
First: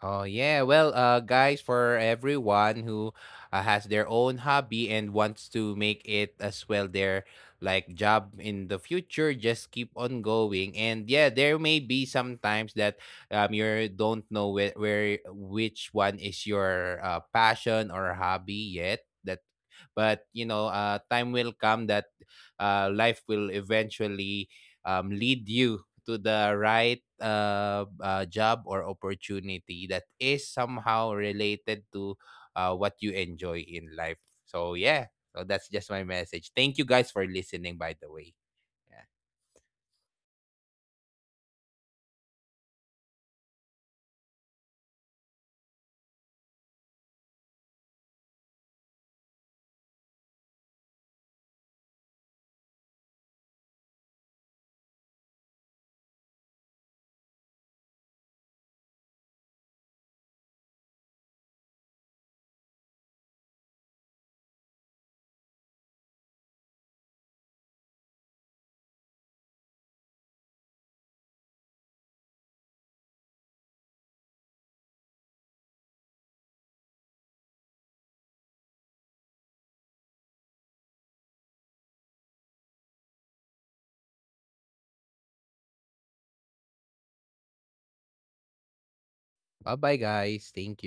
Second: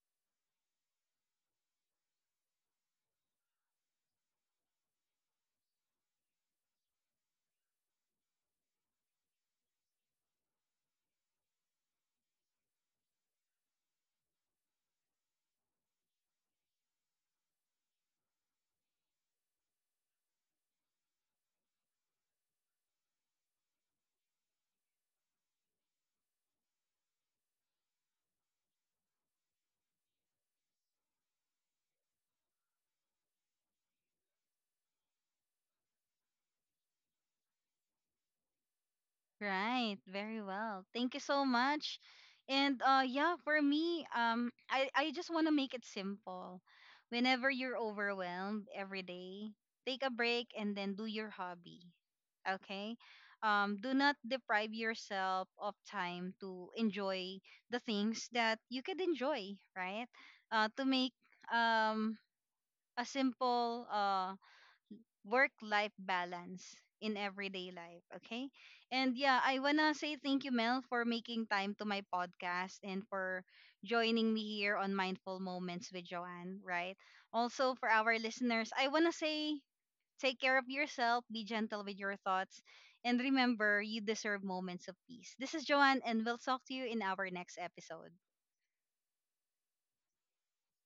S2: Oh, yeah. Well, guys, for everyone who, has their own hobby and wants to make it as well their like job in the future, just keep on going. And yeah, there may be sometimes that you don't know where which one is your, passion or hobby yet. That, but you know, time will come that, life will eventually, lead you to the right, job or opportunity that is somehow related to, what you enjoy in life. So yeah, so that's just my message. Thank you guys for listening, by the way. Yeah.
S1: Right, very well. Thank you so much. And yeah, for me, I just want to make it simple. Whenever you're overwhelmed every day, take a break and then do your hobby. Okay? Do not deprive yourself of time to enjoy the things that you could enjoy, right? To make um a simple work life balance in everyday life. Okay. And yeah, I want to say thank you, Mel, for making time to my podcast and for joining me here on Mindful Moments with Joanne, right? Also, for our listeners, I want to say take care of yourself, be gentle with your thoughts, and remember, you deserve moments of peace. This is Joanne, and we'll talk to you in our next episode.
S2: Bye bye, guys. Thank